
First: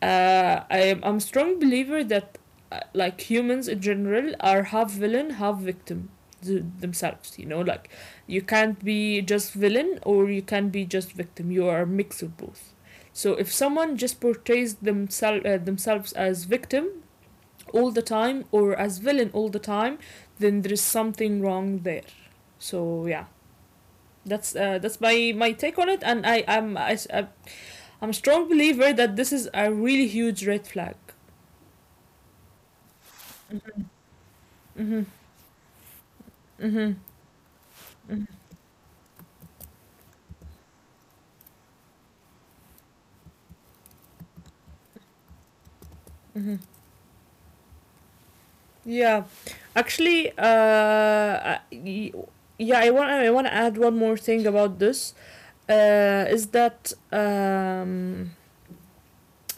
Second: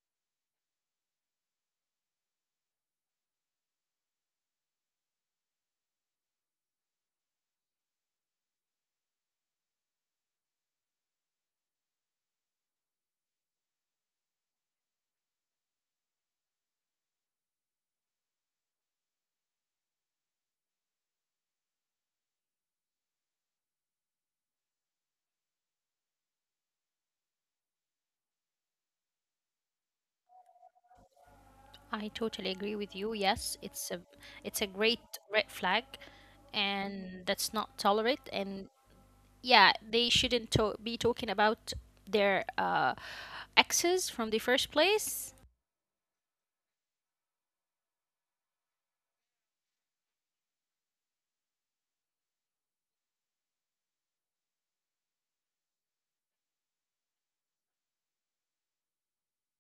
B: I'm a strong believer that, like, humans in general are half villain, half victim themselves. You know, like you can't be just villain or you can't be just victim. You are a mix of both. So if someone just portrays themselves as victim all the time or as villain all the time, then there is something wrong there. So yeah, that's, that's my take on it, and I am, am a strong believer that this is a really huge red flag.
A: I totally agree with you. Yes, it's a
B: Mm-hmm.
A: great red flag,
B: Mm-hmm. Mm-hmm.
A: and that's not tolerate, and yeah, they shouldn't be talking about their exes from the first place.
B: Mm-hmm. Yeah, actually, yeah, I want to add one more thing about this. Is that,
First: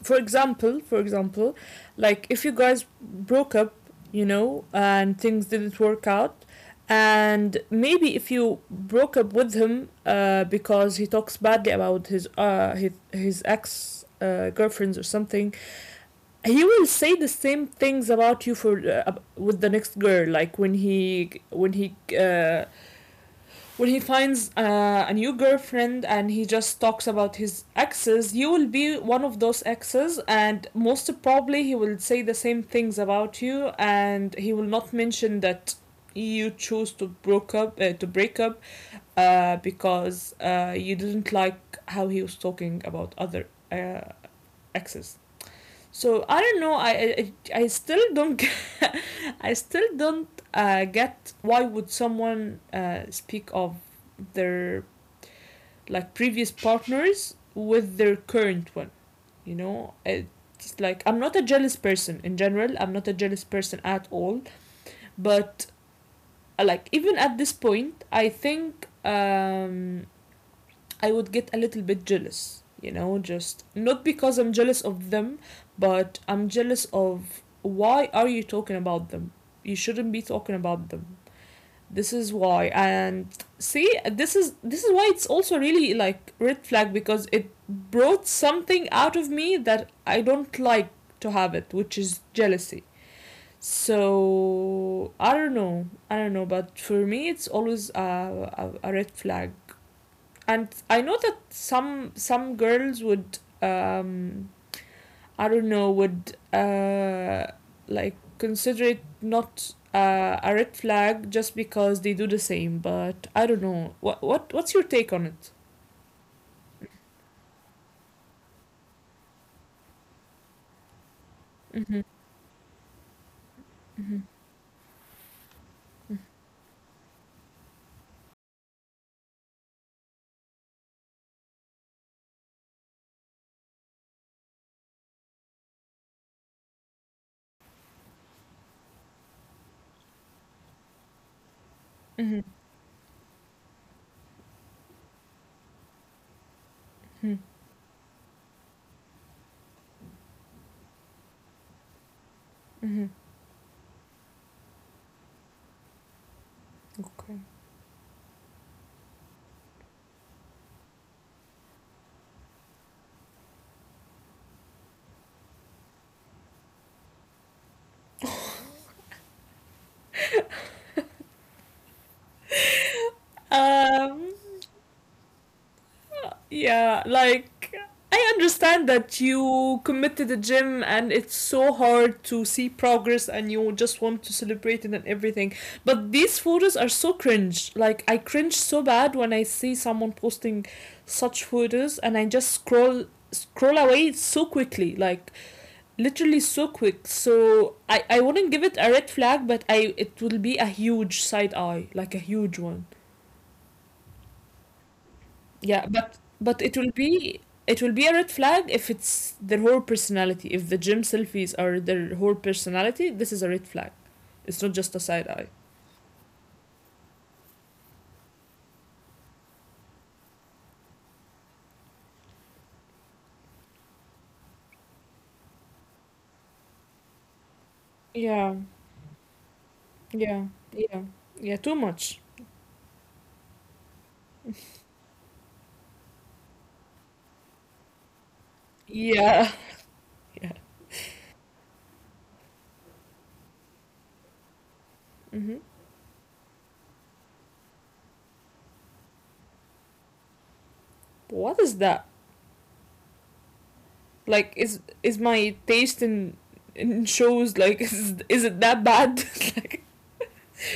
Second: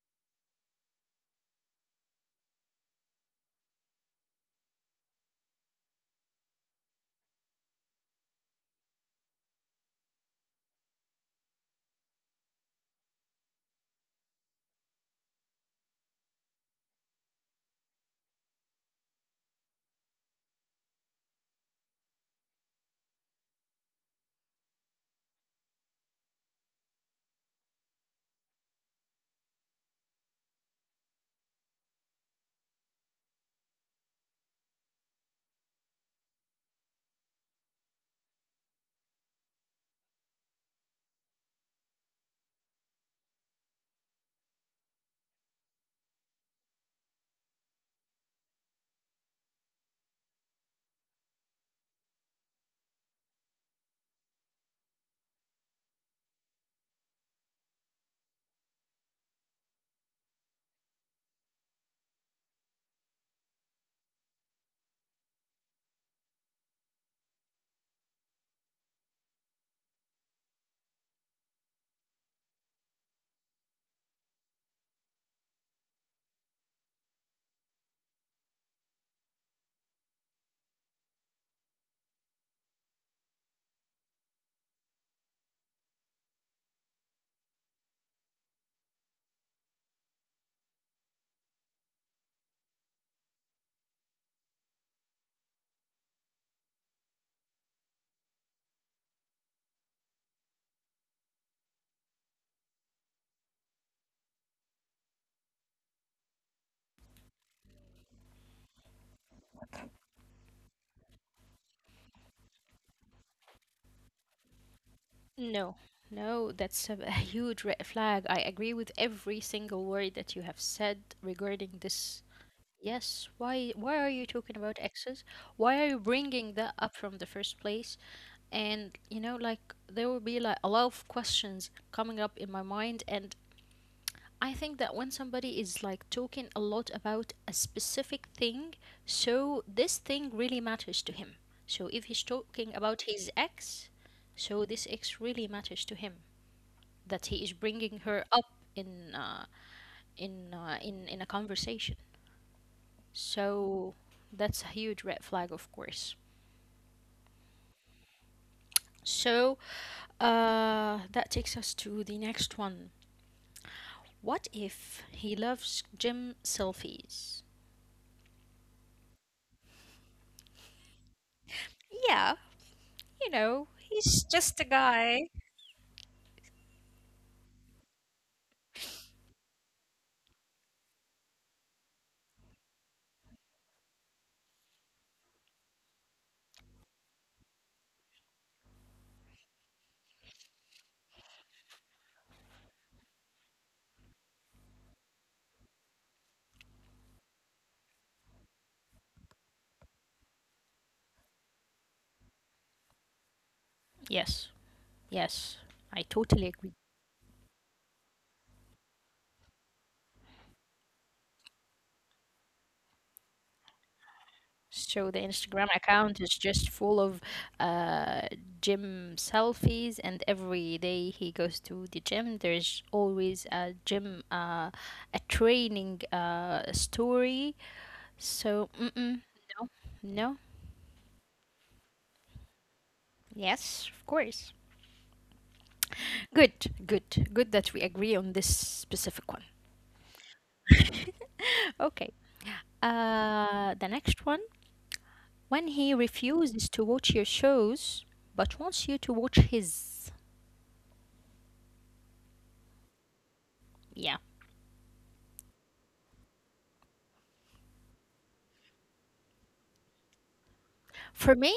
B: for example, like if you guys broke up, you know, and things didn't work out, and maybe if you broke up with him, because he talks badly about his, his ex, girlfriends or something, he will say the same things about you for, with the next girl, like when he, when he finds, a new girlfriend, and he just talks about his exes. You will be one of those exes and most probably he will say the same things about you, and he will not mention that you chose to break up, because, you didn't like how he was talking about other, uh, exes. So I don't know. I still don't. I still don't, get why would someone, speak of their, like, previous partners with their current one. You know, it's like I'm not a jealous person in general. I'm not a jealous person at all. But, like, even at this point, I think, I would get a little bit jealous, you know, just not because I'm jealous of them, but I'm jealous of why are you talking about them? You shouldn't be talking about them. This is why. And see, this is why it's also really like red flag because it brought something out of me that I don't like to have it, which is jealousy. So I don't know, but for me it's always a red flag. And I know that some girls would I don't know would like consider it not a red flag just because they do the same. But I don't know what's your take on
A: No,
B: it?
A: no, that's a, a huge red flag. I agree with every single word that you have said regarding this. Yes, why are you talking about exes? Why are you bringing that up from the first place? And you know, like there will be like a lot of questions coming up in my mind, and I think that when somebody is like talking a lot about a specific thing, so this thing really matters to him. So if he's talking about his ex, so this ex really matters to him, that he is bringing her up in in a conversation.
B: Mm-hmm.
A: So that's a huge red flag, of course.
B: Okay.
A: So that takes us to the next one. What if he loves gym selfies? Yeah, you know, he's just a guy.
B: um Yeah, like I understand that you commit to the gym and it's so hard to see progress and you just want to celebrate it and everything. But these photos are so cringe. Like I cringe so bad when I see someone posting such photos, and I just scroll away so quickly, like literally so quick. So I wouldn't give it a red flag, but I it will be a huge side eye, like a huge one.
A: Yes, yes, I totally
B: Yeah,
A: agree.
B: but it will be a red flag if it's their whole personality. If the gym selfies are their whole personality, this is a red flag.
A: So the
B: It's not
A: Instagram
B: just a side
A: account
B: eye.
A: is just full of uh, gym selfies, and every day he goes to the gym, there's always a gym, a training story. So, mm-mm,
B: Yeah,
A: no, no,
B: yeah, yeah, yeah. Too much.
A: yes, of course. Good, good, good that we agree on this specific one.
B: Yeah, yeah.
A: Okay, the next one. When he
B: Mm-hmm.
A: refuses to watch your shows, but wants you to watch his.
B: What is that?
A: Yeah.
B: Like, is my taste in shows like, is it that bad?
A: For me,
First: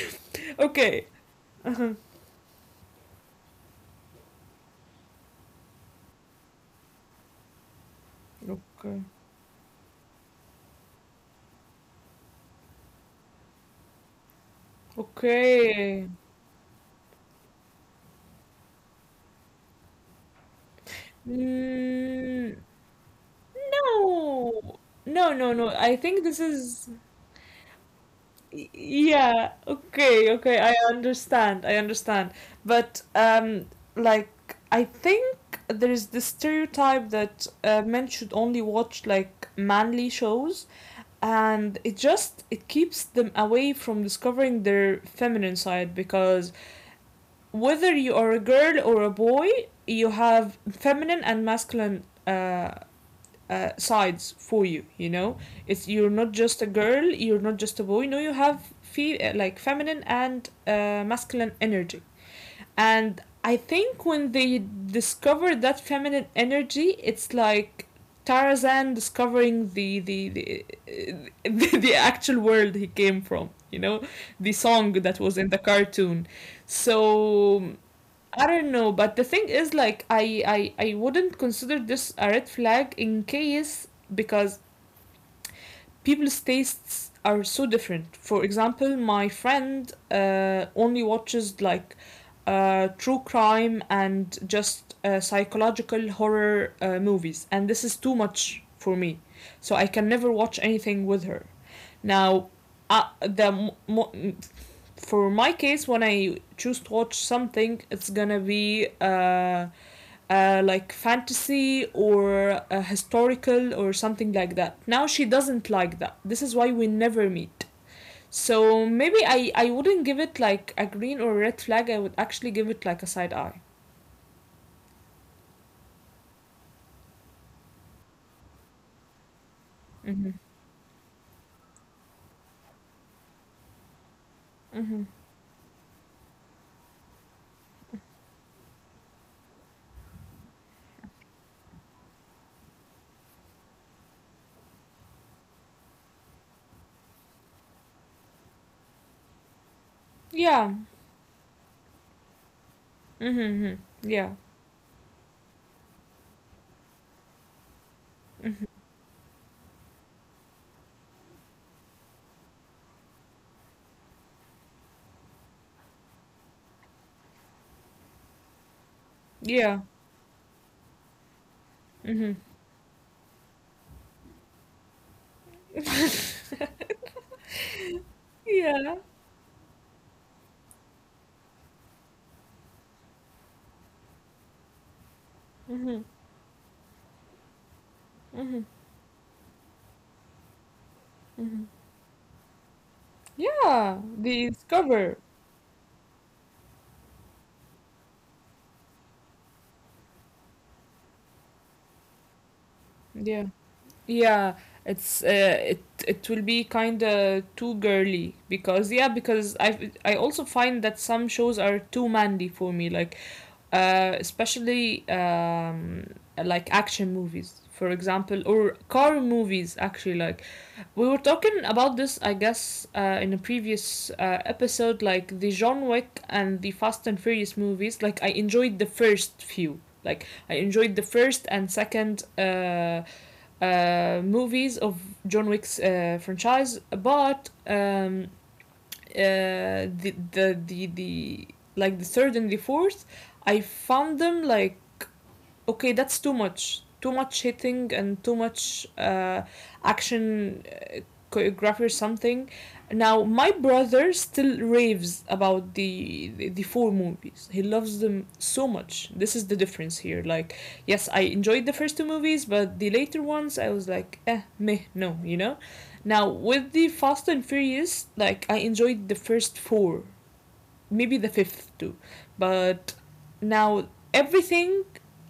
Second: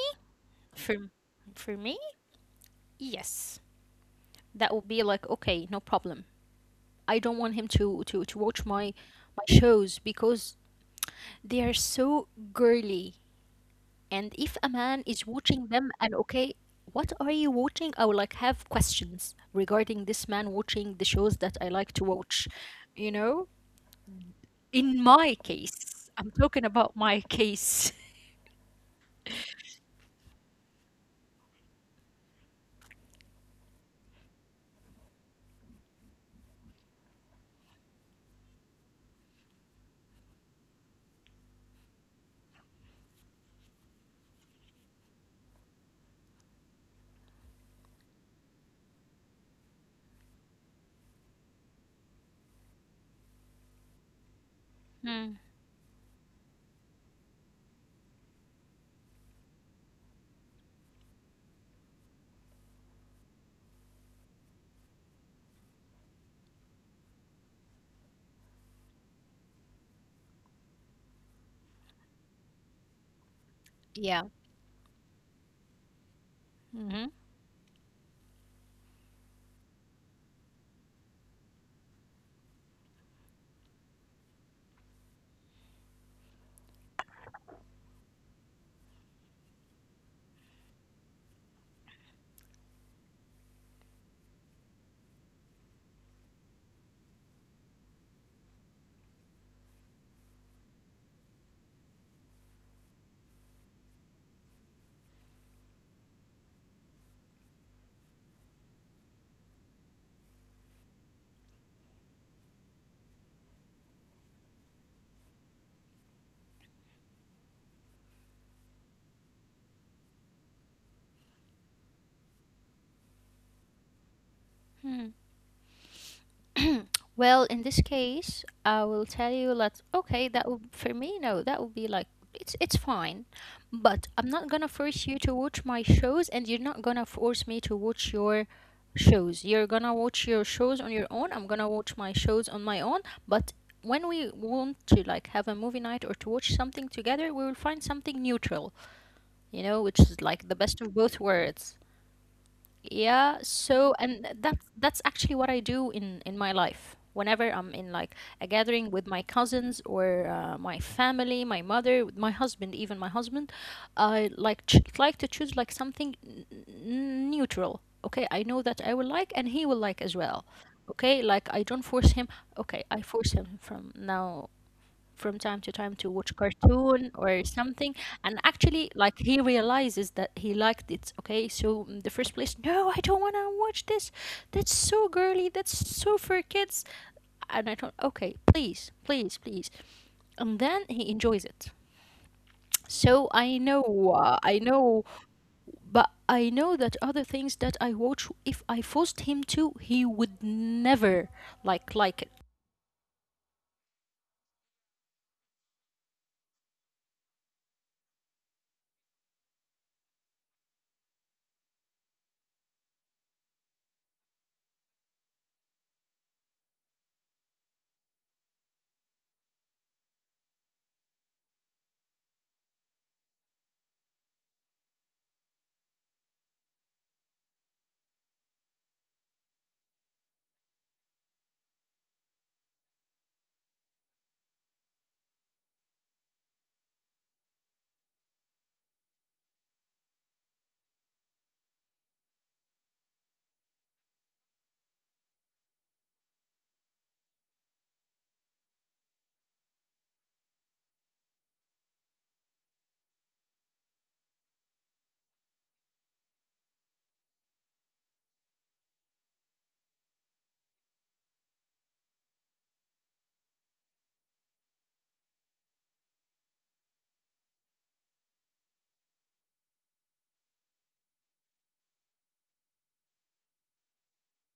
B: Okay.
A: For for
B: Uh-huh.
A: me, yes. That would be like okay, no problem. I don't want him to watch my
B: Okay.
A: my shows because they are so girly. And if a man is watching them
B: Okay.
A: and okay, what are you watching? I would like have questions regarding this man watching the shows that I like to watch.
B: Mm.
A: You know?
B: No,
A: In my
B: no, no, no. I
A: case,
B: think
A: I'm
B: this
A: talking
B: is.
A: about my case.
B: Yeah, okay, okay. I understand. I understand. But, like, I think there is this stereotype that men should only watch, like, manly shows, and it just it keeps them away from discovering their feminine side. Because whether you are a girl or a boy, you have feminine and masculine sides for you, you
A: Hmm.
B: know. It's you're not just a girl, you're not just a boy. No, you have like feminine and masculine energy. And I think when they discover that feminine energy, it's like Tarzan discovering the actual world he came from, you know,
A: Yeah.
B: the song that was in the cartoon.
A: Mm-hmm.
B: So I don't know, but the thing is, like, I wouldn't consider this a red flag in case, because people's tastes are so different. For example, my friend only watches like true crime and just psychological horror movies, and this is too much for me. So I can never watch anything with her. Now, uh, the mo- mo- for my case, when I choose to watch something, it's gonna be like fantasy or historical or something like that. Now she doesn't like that. This is why we never meet. So maybe I wouldn't give it like a green or red flag, I would actually give it like a side eye.
A: Well, in this case, I will tell you that
B: Mm-hmm.
A: okay, that would for me no, that would be like it's fine, but I'm not gonna
B: Mm-hmm.
A: force you to watch my shows, and you're not gonna force me to watch your shows. You're gonna watch your shows on your own. I'm gonna watch my shows on my own. But when we want to like have a movie night or to watch something together, we will find something neutral, you know, which is like the
B: Yeah.
A: best of both worlds. Yeah,
B: Mm-hmm.
A: so
B: Mm-hmm.
A: and
B: Yeah.
A: that that's actually what I do in my life. Whenever I'm in like a gathering with my cousins or my family, my mother, with my husband, even my husband, I like ch like to choose like something neutral. Okay, I know that I will like and he will
B: Yeah.
A: like as well. Okay, like I don't force him.
B: Mm-hmm.
A: Okay, I force him from now from time to time to watch cartoon or something, and actually
B: Yeah.
A: like he realizes that he liked it, okay so in the first place no I don't want to watch this, that's so girly, that's
B: Mm-hmm.
A: so for kids, and I thought okay
B: Mm-hmm.
A: please please please, and then he enjoys it.
B: Mm-hmm.
A: So I
B: Yeah,
A: know I
B: the
A: know,
B: cover.
A: but I know that other things that I watch if I forced him to, he would never like like it.
B: Yeah. Yeah, it's it it will be kind of too girly. Because yeah, because I also find that some shows are too manly for me, like especially like action movies, for example, or car movies. Actually, like we were talking about this, I guess, in a previous episode, like the John Wick and the Fast and Furious movies. Like I enjoyed the first few. Like I enjoyed the first and second movies of John Wick's franchise. But the like the third and the fourth, I found them like, okay, that's too much hitting and too much action choreography or something. Now my brother still raves about the four movies. He loves them so much. This is the difference here. Like, yes, I enjoyed the first two movies, but the later ones I was like, eh, meh, no, you know. Now with the Fast and Furious, like I enjoyed the first four, maybe the fifth too, but now everything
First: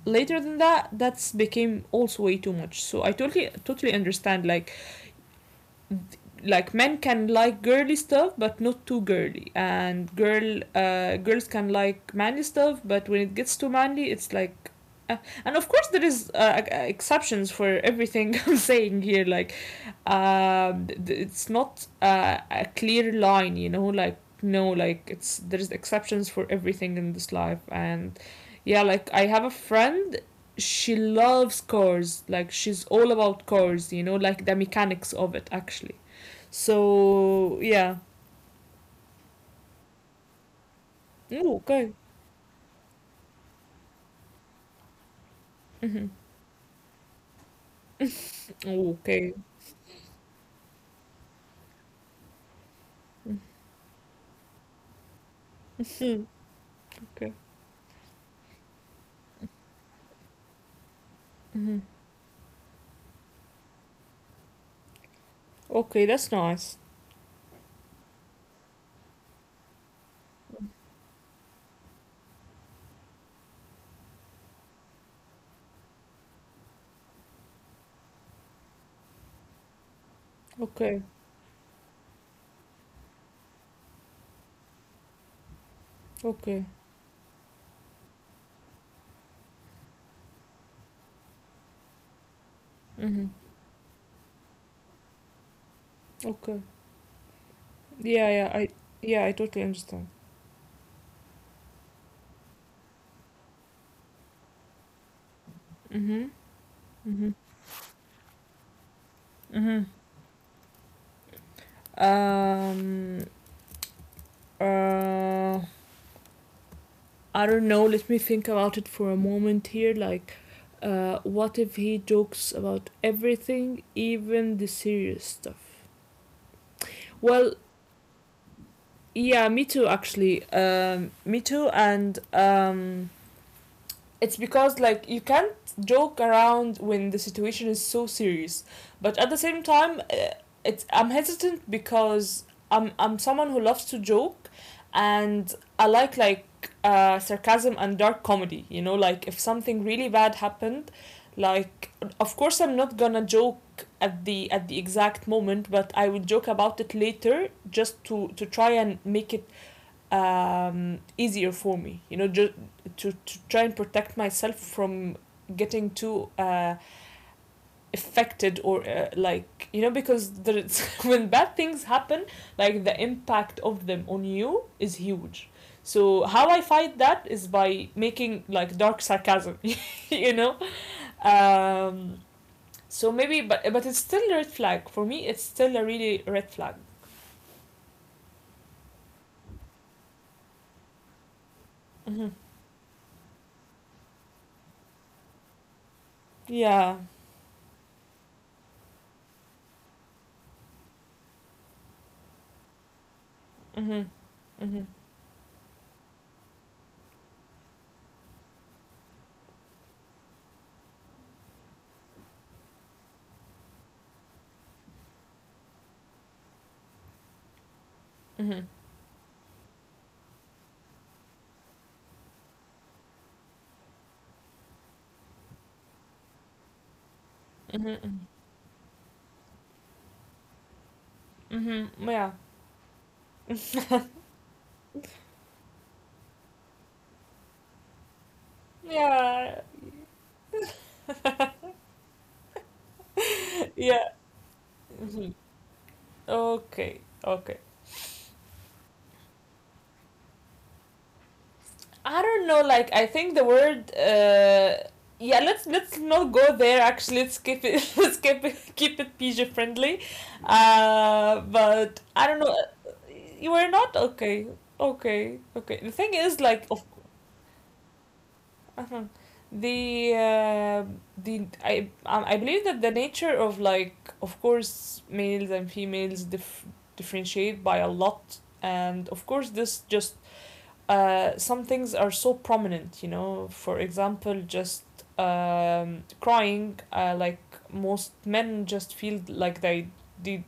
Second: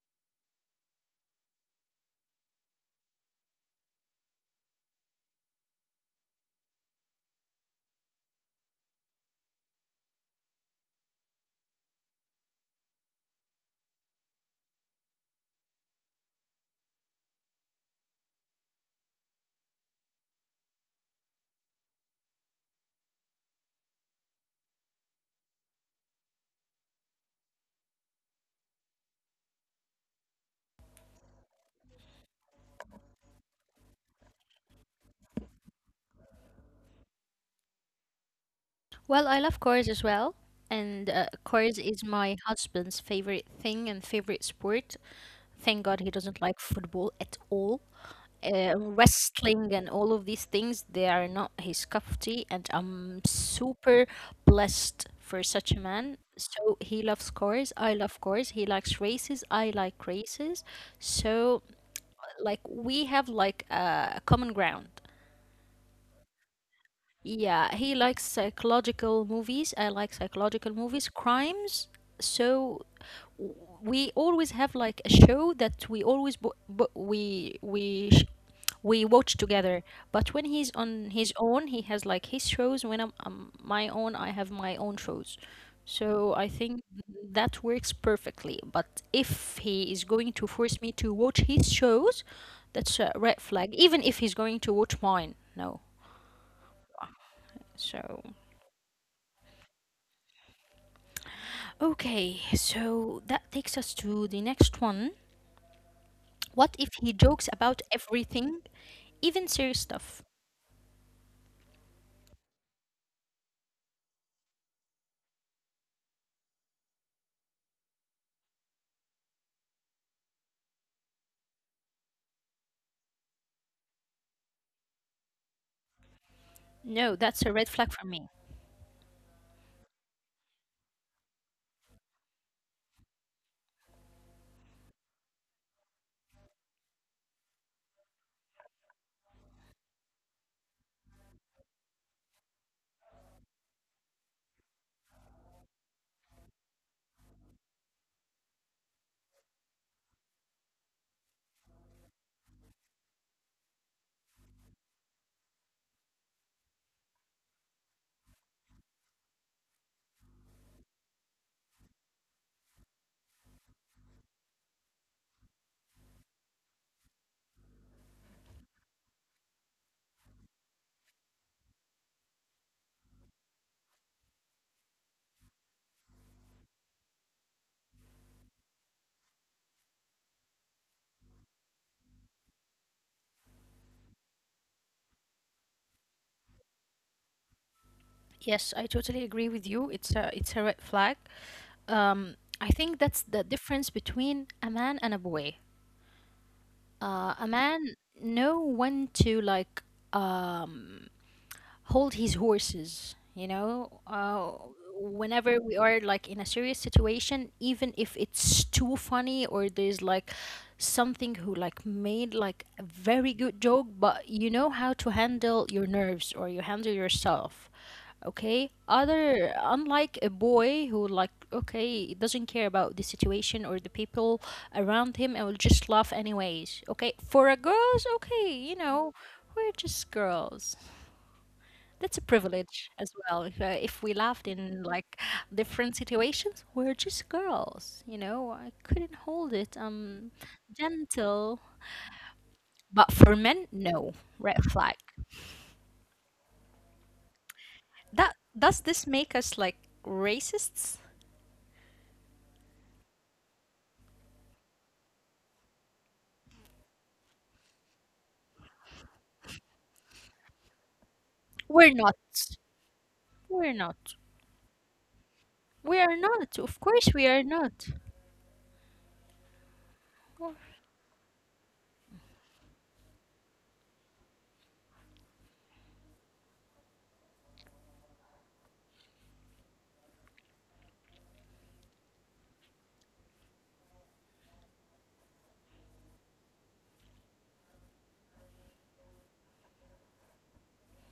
B: later than that's became also way too much. So I totally totally understand, like men can like girly stuff but not too girly, and girls can like manly stuff, but when it gets too manly it's like uh, and of course there is exceptions for everything. I'm saying here, like, um, it's not a clear line, you know. Like no, like it's there's exceptions for everything in this life. And yeah, like I have a friend, she loves cars, like she's all about cars, you know, like the mechanics of it actually. So yeah.
A: Well, I love chores as well, and
B: Oh,
A: chores
B: okay.
A: is my husband's favorite thing and favorite sport. Thank God he
B: Mm-hmm.
A: doesn't like football at all.
B: Oh, okay.
A: Wrestling and all of these things, they are not his cup of tea, and I'm
B: Mhm.
A: super blessed for such a man. So he loves
B: Okay.
A: cars, I love cars. He likes races, I like races. So,
B: Mm-hmm.
A: like, we have like a common ground.
B: Okay, that's nice.
A: Yeah, he likes psychological movies. I like psychological movies, crimes. So w- we always have like a show that we always we watch together. But when he's on
B: Okay.
A: his own, he has like his shows. When I'm my own, I have my own shows. So I think
B: Okay.
A: that works perfectly. But if he is going to force me to watch his shows, that's a red
B: Mm-hmm.
A: flag. Even if he's going to watch mine, no.
B: Okay.
A: So.
B: Yeah, yeah. I Yeah, I totally understand.
A: Okay, so that takes us to the next one.
B: Mm-hmm.
A: What if he jokes
B: Mm-hmm.
A: about everything, even serious
B: Mm-hmm.
A: stuff?
B: Um. Uh. I don't know. Let me think about it for a moment here. Like, what if he jokes about everything, even the serious stuff?
A: No, that's a red flag
B: Well,
A: for me.
B: yeah, me too. Actually, me too, and. It's because like you can't joke around when the situation is so serious. But at the same time, it's I'm hesitant because I'm someone who loves to joke, and I like sarcasm and dark comedy. You know, like if something really bad happened, like of course I'm not gonna joke at the exact moment, but I will joke about it later just to try and make it easier for me. You know, just to try and protect myself from getting too affected or like, you know, because there's when bad things happen, like the impact of them on you is huge. So how I fight that is by making like dark sarcasm. You know. Um, so maybe, but it's still a red flag for me. It's still a really red flag.
A: Yes, I totally agree with you. It's a red flag. I
B: Mm-hmm.
A: think that's the difference between a man and a boy. A
B: Yeah.
A: man know when to like um hold his horses, you know,
B: Mm-hmm. Mm-hmm.
A: whenever we are like in a serious situation, even if it's too funny or there's like something who like made like a very good joke, but you know how to handle your nerves or you handle yourself. Okay,
B: Mm-hmm.
A: other
B: Mm-hmm.
A: unlike a boy who like, okay, doesn't care about the situation or the people around him and will just laugh anyways. Okay, for a girls, okay, you know,
B: Mm-hmm.
A: we're just girls. That's a privilege as
B: Mm-hmm. Yeah.
A: well. If we laughed in like different situations, we're just girls, you know. I couldn't hold it.
B: Yeah.
A: Gentle, but for men, no, red flag.
B: Yeah. Hmm. Okay.
A: That, does
B: Okay.
A: this make us like racists?
B: I don't know. Like, I think the word. Yeah. Let's not go there. Actually, let's keep it. Let's keep it PG friendly.
A: We're not.
B: But I don't know.
A: We're not.
B: You were not okay.
A: We are
B: Okay.
A: not.
B: Okay.
A: Of
B: The thing
A: course, we
B: is,
A: are
B: like, of
A: not.
B: Uh-huh.
A: Or-
B: The uh, the I believe that the nature of like, of course, males and females differentiate by a lot, and of course this just some things are so prominent. You know, for example, just crying. Like most men just feel like they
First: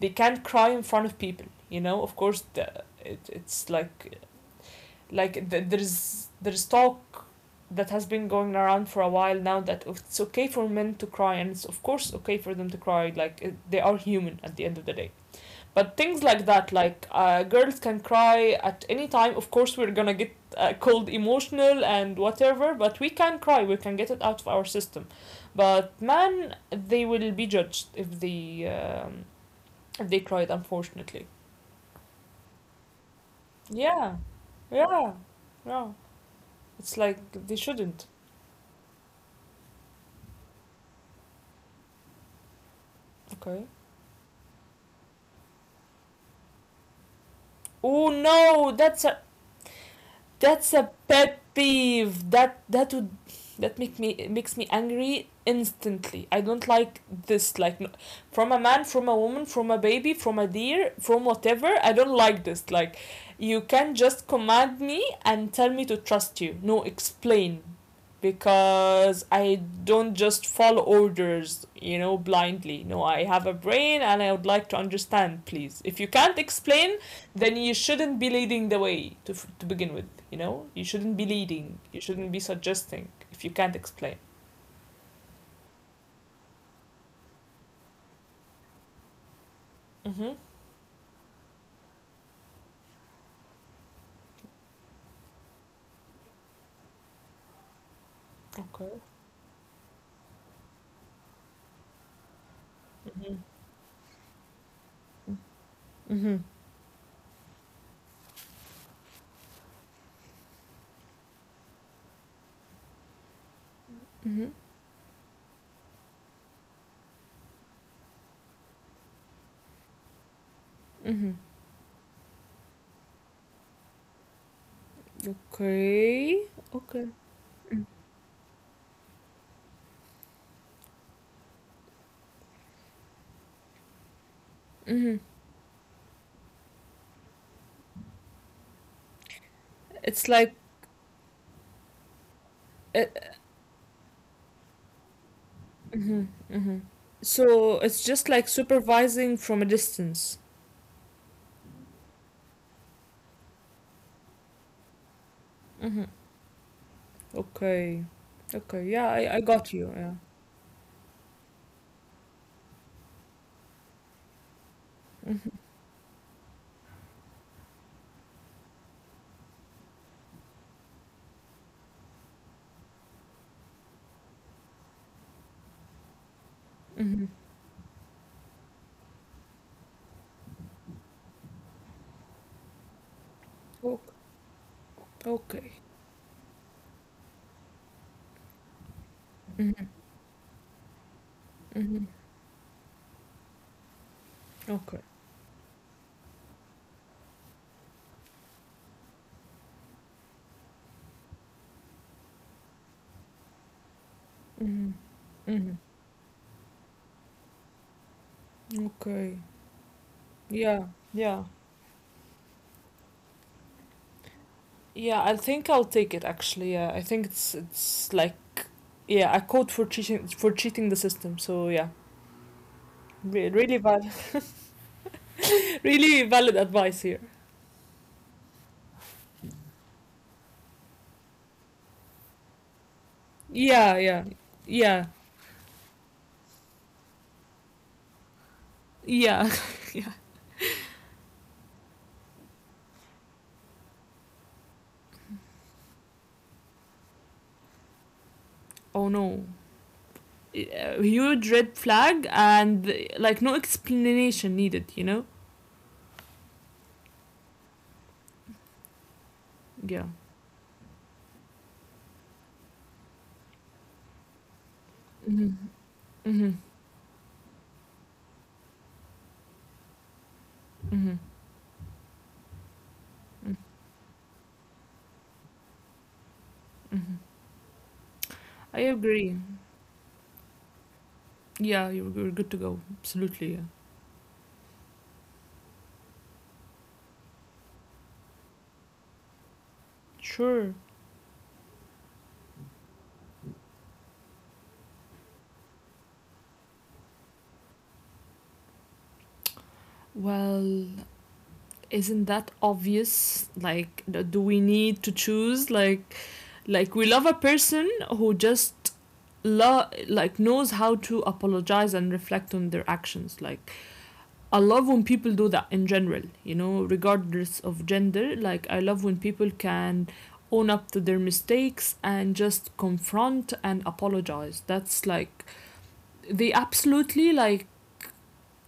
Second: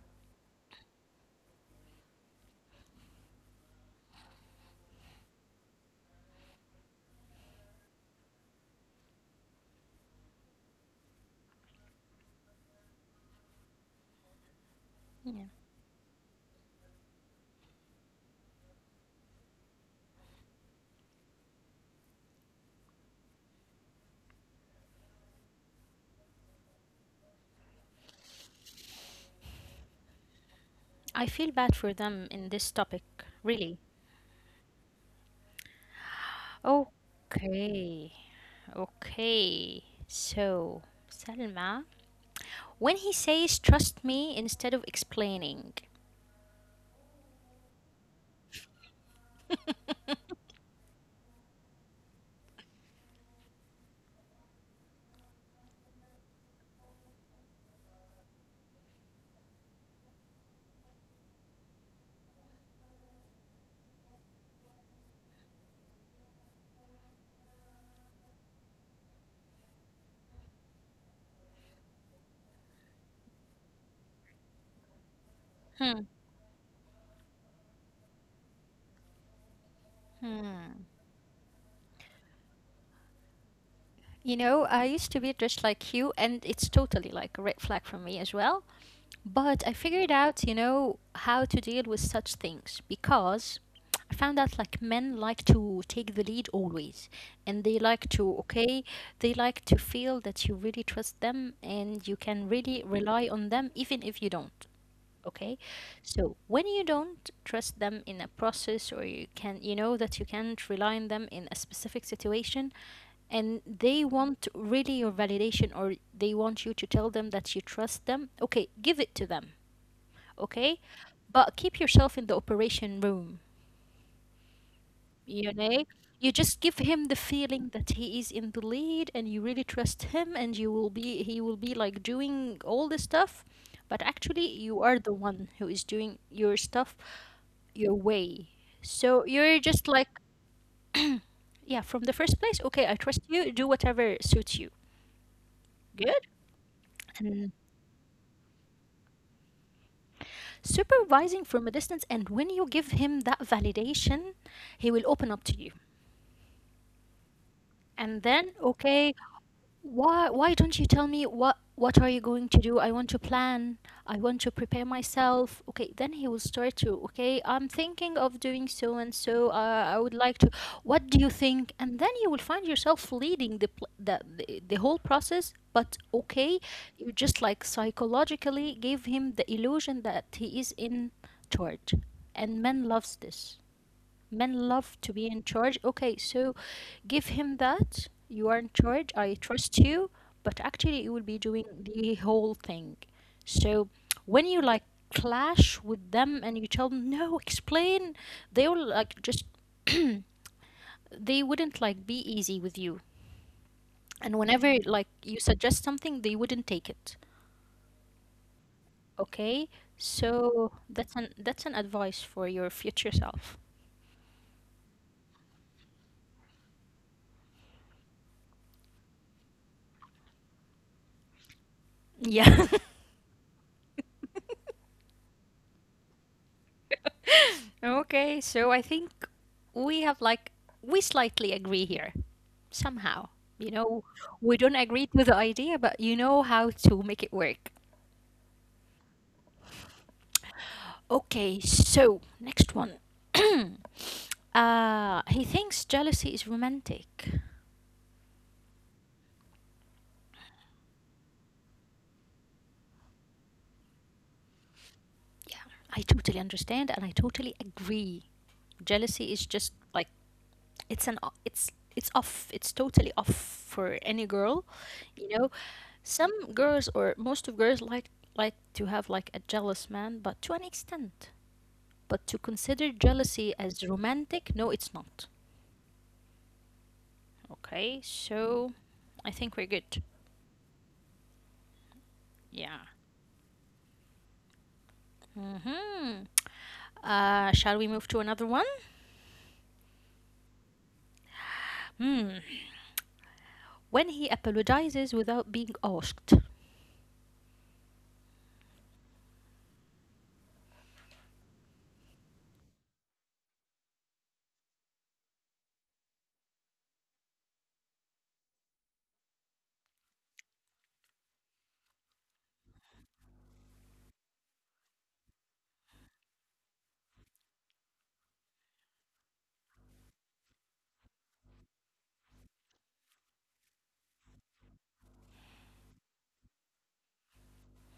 B: they can't cry in front of people. You know, of course it's like there's talk that has been going around for a while now that it's okay for men to cry, and it's of course okay for them to cry, like they are human at the end of the day.
A: Yeah.
B: But things like that, like girls can cry at any time. Of course we're gonna get called emotional and whatever, but we can cry, we can get it out of our system. But man, they will be judged if they cried, unfortunately.
A: I feel bad for them in this topic,
B: Yeah.
A: really.
B: Yeah. Yeah. It's like they shouldn't
A: Okay, okay. So, Selma. When he
B: Okay.
A: says, trust me instead of explaining.
B: Oh no, that's a pet peeve. That make me it makes me angry instantly. I don't like this, like from a man, from a woman, from a baby, from a deer, from whatever. I don't like this. Like you can just command me and tell me to trust you. No, explain, because I don't just follow orders, you know, blindly. No, I have a brain and I would like to understand, please. If you can't
A: Hmm.
B: explain, then you shouldn't be leading the way to begin with. You know, you shouldn't be
A: Hmm.
B: leading. You shouldn't be suggesting if you can't explain.
A: You know, I used to be dressed like you, and it's totally like a red flag for me as well. But I
B: Mm-hmm.
A: figured out, you know, how to deal with such things because I found out like men like to take the lead always, and they like to,
B: Okay.
A: okay, they like to feel that you really trust them and you can really
B: Mm-hmm.
A: rely on them even if you don't. Okay,
B: Mm-hmm.
A: so when you don't trust them in a process, or you can, you know, that you can't rely on them in a specific situation, and they
B: Mm-hmm.
A: want really your validation or they want you to tell them that you trust them, okay, give it to them, okay?
B: Mm-hmm.
A: But keep yourself in the operation room, you know?
B: Okay.
A: You just give him the feeling that he is in the lead and you really trust him and you will be he will be like doing all the stuff, but actually
B: Mm-hmm.
A: you are the one who is doing your stuff your way. So you're
B: It's
A: just like
B: like
A: yeah, from the first
B: uh,
A: place, okay, I trust you, do whatever suits you.
B: mm-hmm.
A: Good?
B: Mm-hmm. So
A: And
B: it's just like supervising from a distance.
A: supervising from a distance, and when you give him that validation, he will open up to
B: Mm-hmm.
A: you.
B: Okay.
A: And
B: Okay.
A: then,
B: Yeah, I
A: okay,
B: got you. Yeah.
A: why don't you tell me what are you going to do? I want to plan. I want to prepare myself. Okay, then he will start to, okay, I'm thinking of doing so and so. I would like to. What do you think? And then you will find yourself leading the pl- the whole process. But okay,
B: Mm-hmm.
A: you just like psychologically gave him the illusion that he is in charge, and men loves this.
B: Okay.
A: Men love to be
B: Okay.
A: in charge. Okay, so give him that. You are in charge. I trust you. But actually, you will be doing the whole thing. So when
B: Okay.
A: you like clash with them and you tell them, no, explain, they will like just, they wouldn't like be easy with you. And
B: Mm-hmm.
A: whenever like you suggest something, they wouldn't take it.
B: Okay.
A: Okay?
B: Yeah.
A: So
B: Yeah.
A: that's an advice for your future self.
B: Yeah, I think I'll take it actually. Yeah, I think it's like yeah, I caught for cheating the system. So yeah,
A: Yeah.
B: Really valid, really valid advice here.
A: Okay, so I think we have like we slightly agree here somehow.
B: Yeah,
A: You
B: yeah,
A: know, we
B: yeah,
A: don't agree to the idea, but you know how to make it work.
B: yeah.
A: Okay, so next one. He thinks jealousy is romantic.
B: Oh no, uh, huge red flag, and like no explanation needed. You know?
A: Yeah, I totally understand and I totally agree. Jealousy is
B: Yeah.
A: just like it's off. It's totally off for any girl,
B: Hmm.
A: you know.
B: Hmm.
A: Some girls or most of girls like to have like a jealous man, but to an
B: Hmm.
A: extent. But to consider jealousy as romantic, no, it's not.
B: Hmm.
A: Okay,
B: I
A: so
B: agree.
A: I think we're good.
B: Yeah, you're good to go.
A: Yeah.
B: Absolutely. Yeah.
A: Mm-hmm. Shall we move to another one?
B: Sure.
A: Hmm. When he apologizes without being asked.
B: Well, isn't that obvious? Like, do we need to choose, like we love a person who just like knows how to apologize and reflect on their actions. Like I love when people do that in general, you know, regardless of gender. Like I love when people can own up to their mistakes and just confront and apologize. That's like they absolutely like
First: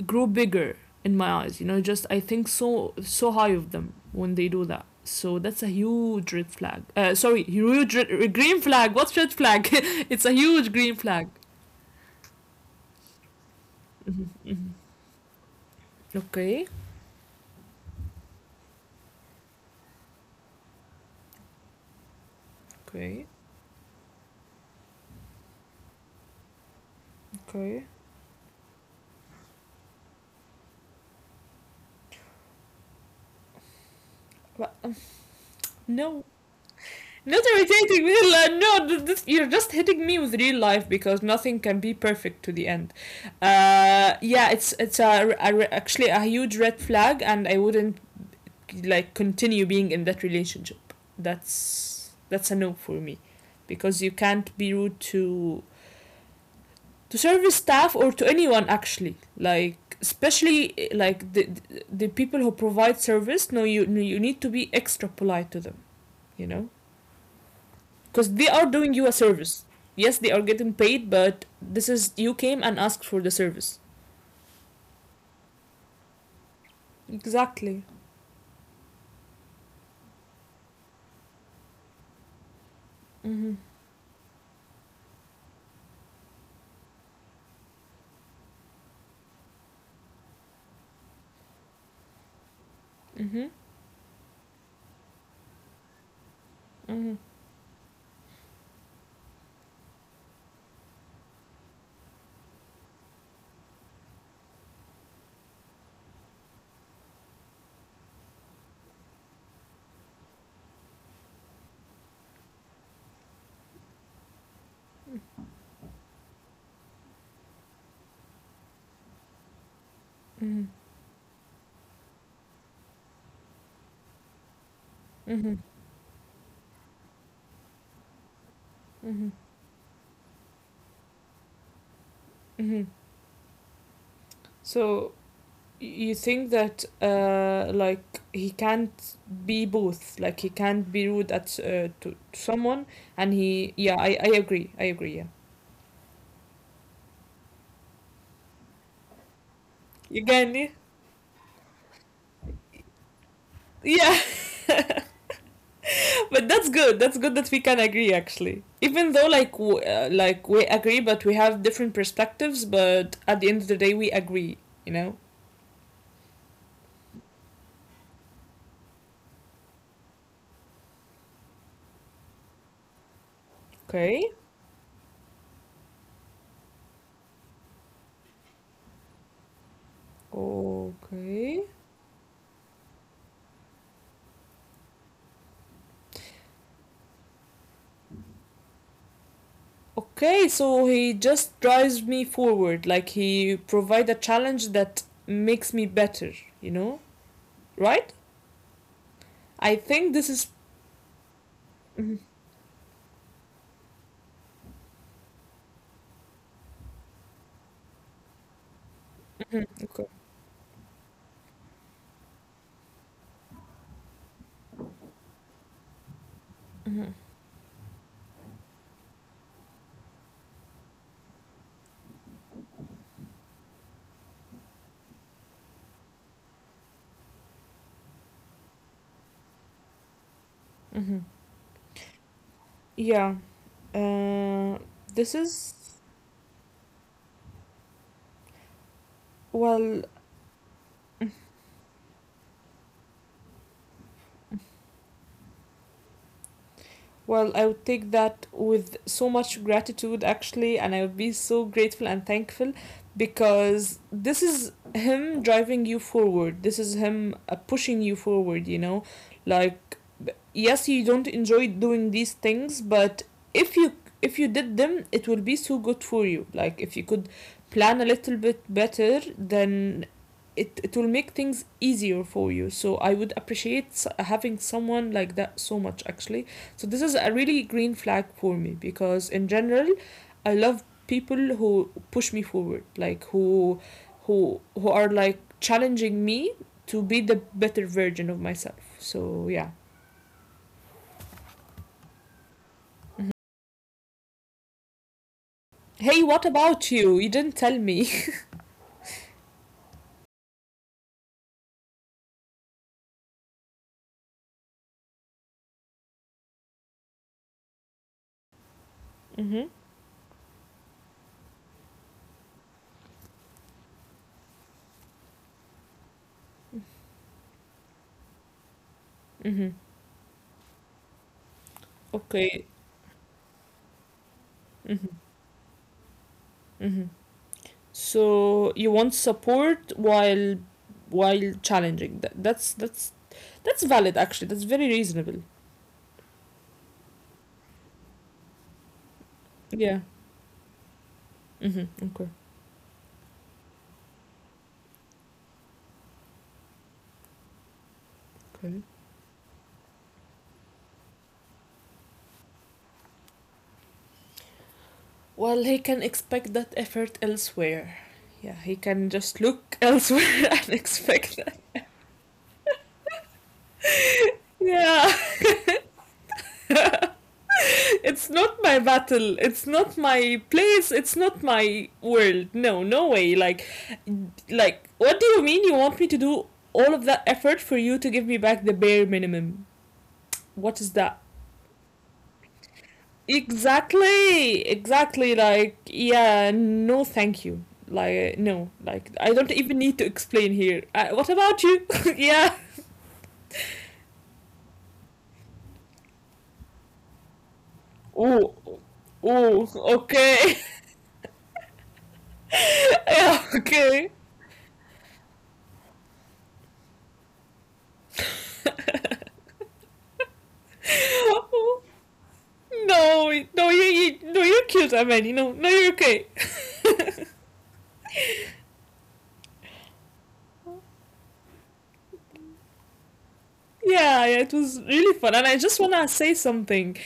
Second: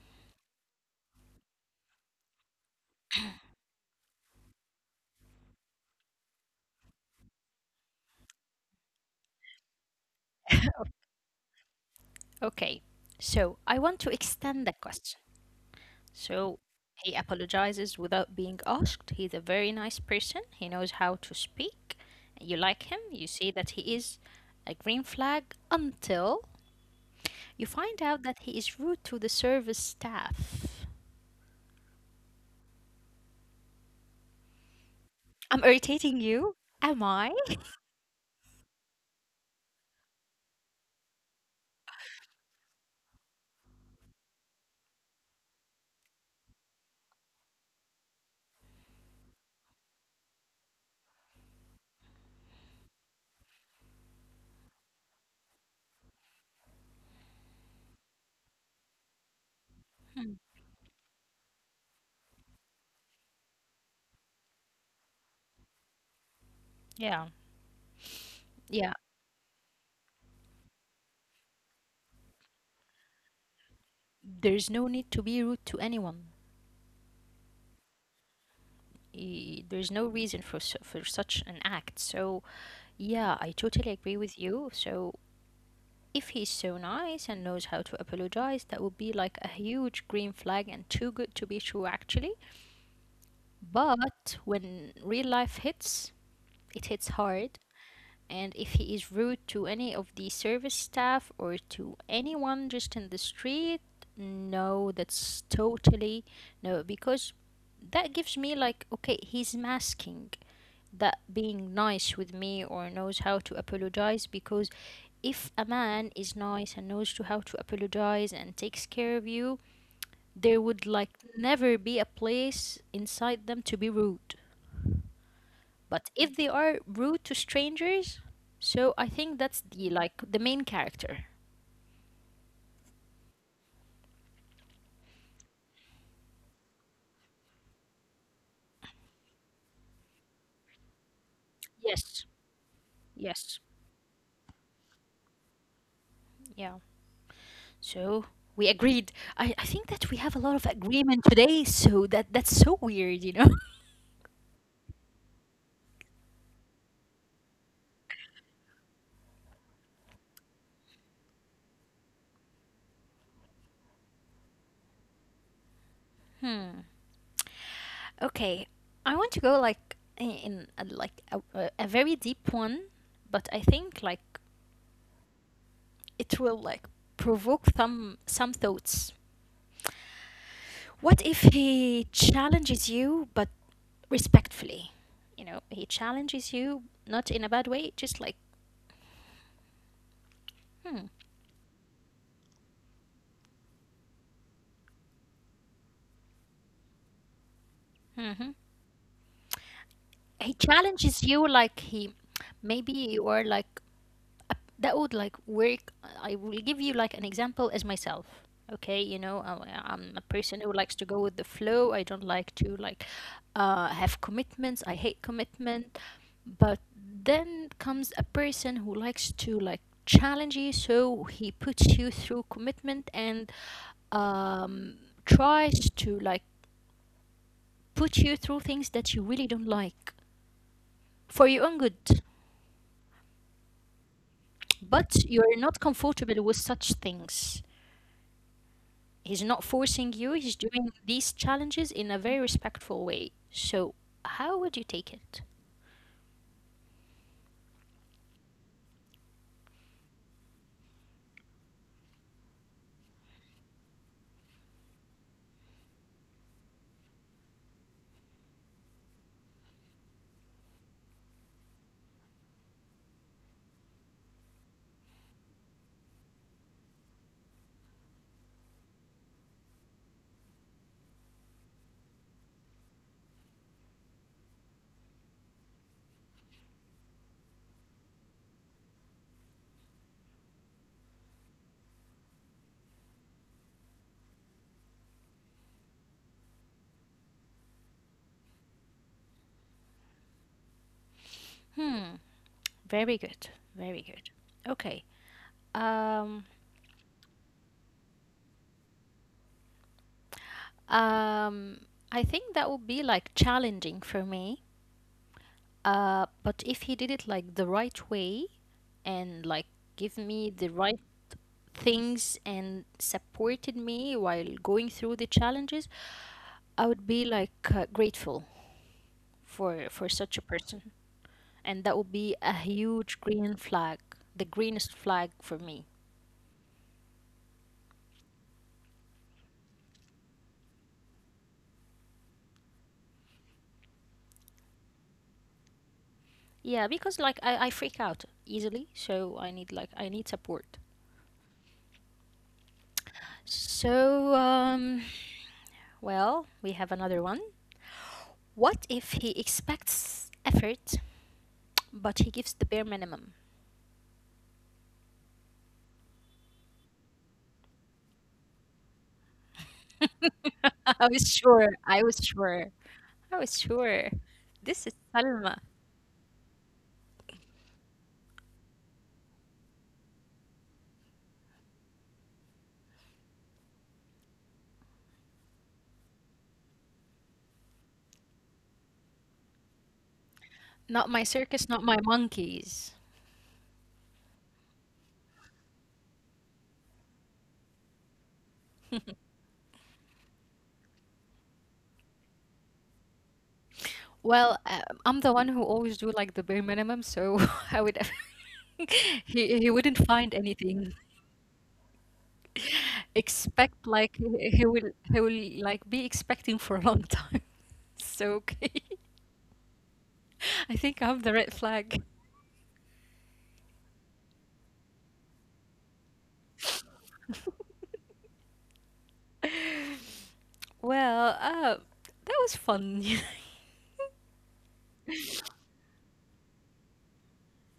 B: grow bigger in my eyes, you know. Just I think so so high of them when they do that. So that's a huge red flag, sorry, huge green flag. What's red flag? It's a huge green flag.
A: Okay. So I want to
B: Mm-hmm,
A: extend the
B: mm-hmm.
A: question. So
B: Okay.
A: he apologizes without being asked. He's a very nice person. He knows how to speak. You like him. You see
B: Okay.
A: that he is a green flag until you find
B: Okay,
A: out that he is rude to the service staff.
B: but,
A: I'm irritating you?
B: no,
A: Am I?
B: not irritating real life. No, this, you're just hitting me with real life because nothing can be perfect to the end. Yeah, it's actually a huge red flag, and I wouldn't like continue being in that relationship. That's a no for me because you can't be rude to service staff or to anyone actually, like
A: Hmm.
B: especially like people who provide service. No, you, no, you need to be extra polite to them you know
A: Yeah, yeah.
B: because they are doing you a service. Yes, they are getting paid, but this is you came and asked for the service.
A: There's no need to be rude to anyone.
B: Exactly.
A: There's no reason for for such an act. So yeah, I totally agree
B: Mm-hmm.
A: with you. So if he's so nice and knows how to apologize, that would be like a huge green flag and too good to be true, actually.
B: Mm-hmm.
A: But when real life hits, it hits hard.
B: Mm-hmm.
A: And if he is rude to any of the service staff or to anyone just in the street, no, that's totally no, because that gives me like, okay, he's masking that being nice with me or knows how to apologize, because if a man is nice and knows to how to apologize and takes care of you, there would
B: Mm-hmm. Mm-hmm.
A: like never be a place inside them to be rude. But if they are rude to strangers, so I think that's
B: Mm-hmm.
A: the like the main character.
B: Mm-hmm. So you think that like he can't be both, like he can't be rude at
A: Yes,
B: to someone
A: yes.
B: and he, yeah. I agree, I agree, yeah.
A: Yeah, so we agreed. I think that we have a lot
B: You
A: of
B: can, yeah.
A: agreement today, so that that's so weird, you know.
B: Yeah, but that's good, that's good that we can agree actually, even though like like we agree but we have different perspectives, but at the end of the day we agree you know
A: Hmm. Okay, I want to go like in a, like a very deep one, but I think like
B: okay.
A: it will like provoke some thoughts. What if he
B: Okay.
A: challenges you but respectfully? You know, he challenges you not in a bad way, just like hmm.
B: Okay, so he just drives me forward, like he provide a challenge that makes me better you know
A: Hmm.
B: right? I
A: He
B: think this is.
A: challenges you like he maybe
B: Mhm,
A: you are like uh, that would like work. I will give you like an example as myself. Okay, you know, I'm a
B: mhm,
A: person who
B: okay.
A: likes to go with the flow. I don't like to like have commitments. I hate commitment. But then
B: Mhm,
A: comes a person who likes to like challenge you, so he puts you through commitment and um, tries to like put you through things that you really don't like for your own good.
B: mhm. Yeah.
A: But
B: Uh,
A: you're not
B: this
A: comfortable
B: is
A: with such things. He's not forcing you, he's
B: well.
A: doing these challenges in a very respectful way. So, how would you take it?
B: Well, I would take that with so much gratitude, actually, and I would be so grateful and thankful because this is him driving you forward. This is him pushing you forward, you know? Like, yes, you don't enjoy doing these things, but if you, if you did them it will be so good for you. Like if you could plan a little bit better, then it will make things easier for you. So I would appreciate having someone like that so much, actually. So this is a really green flag for me because in general, I love people who push me forward, like who who are like challenging me to be the better version of myself. So yeah.
A: Hmm, very good. Very good. Okay. Um,
B: Hey, what about you? You didn't tell me.
A: um, I think that would be like challenging for me. But if he did it like the right way and like give
B: Mhm.
A: me the right things and supported me while going through the challenges, I would be like grateful for such a
B: Mhm.
A: person. And that would be a huge
B: Okay.
A: green flag, the greenest flag for me.
B: Mhm. Mhm. So you want support while challenging. That's that's valid, actually. That's very reasonable.
A: Yeah, because like I freak out easily, so I need like I need support.
B: Yeah. Mhm. Okay.
A: So um well, we have another one. What if he
B: Okay.
A: expects effort but he gives the bare minimum?
B: Well, he can expect that effort elsewhere. Yeah, he can just look
A: I was
B: elsewhere and
A: sure. I was
B: expect that.
A: sure. I was sure. This is Salma.
B: Yeah, it's not my battle. It's not my place. It's not my world. No, no way. Like, what do you mean? You want me to do all of that effort for you to give me back the bare minimum?
A: Not my
B: What is
A: circus, not
B: that?
A: my monkeys.
B: Exactly, exactly. Like, yeah, no, thank you. Like, no, like, I don't even need to explain here. What about you? Yeah.
A: Well, I'm the one who always do like the bare minimum, so I would
B: Uh,
A: he wouldn't find
B: uh, ok.
A: anything. Expect like he he
B: Ok.
A: will he will like be expecting for a long time. So okay, I think I'm the red flag.
B: No, no, you, no, you're cute, Amani. No, no, you're okay.
A: Well, that was fun.
B: Yeah, yeah, it was really fun, and I just wanna say something.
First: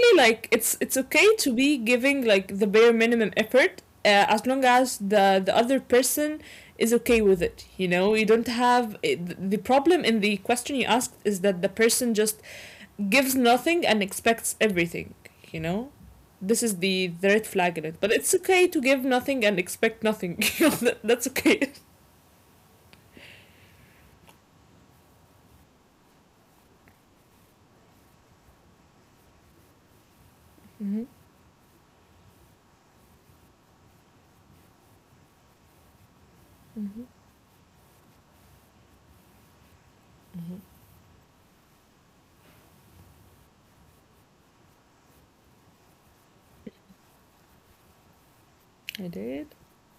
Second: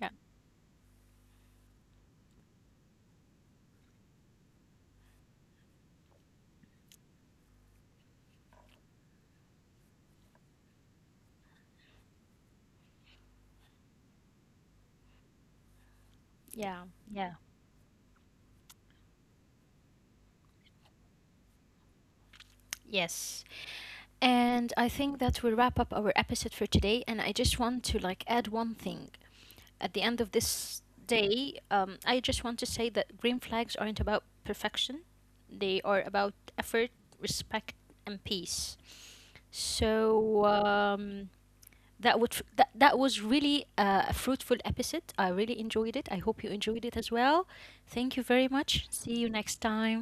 A: Yeah,
B: like it's okay to be giving like the bare minimum effort, as long as the other person is okay with it. You know, you don't have it, the problem in the question you asked is that the person just gives nothing and expects everything, you know? This is
A: yeah,
B: the
A: yeah.
B: red flag in it. But it's okay to give nothing and expect nothing. That's okay.
A: Yes. And I think that will wrap up our episode for today. And I just want to like add one thing. At the end of this
B: Mm-hmm.
A: day, I just want to say that green flags aren't about perfection, they are about effort,
B: Mm-hmm.
A: respect, and peace. So
B: Mm-hmm.
A: um, that would that, that was really a fruitful episode. I really enjoyed it. I hope you enjoyed it as well. Thank you very much.
B: I
A: See you
B: did.
A: next time.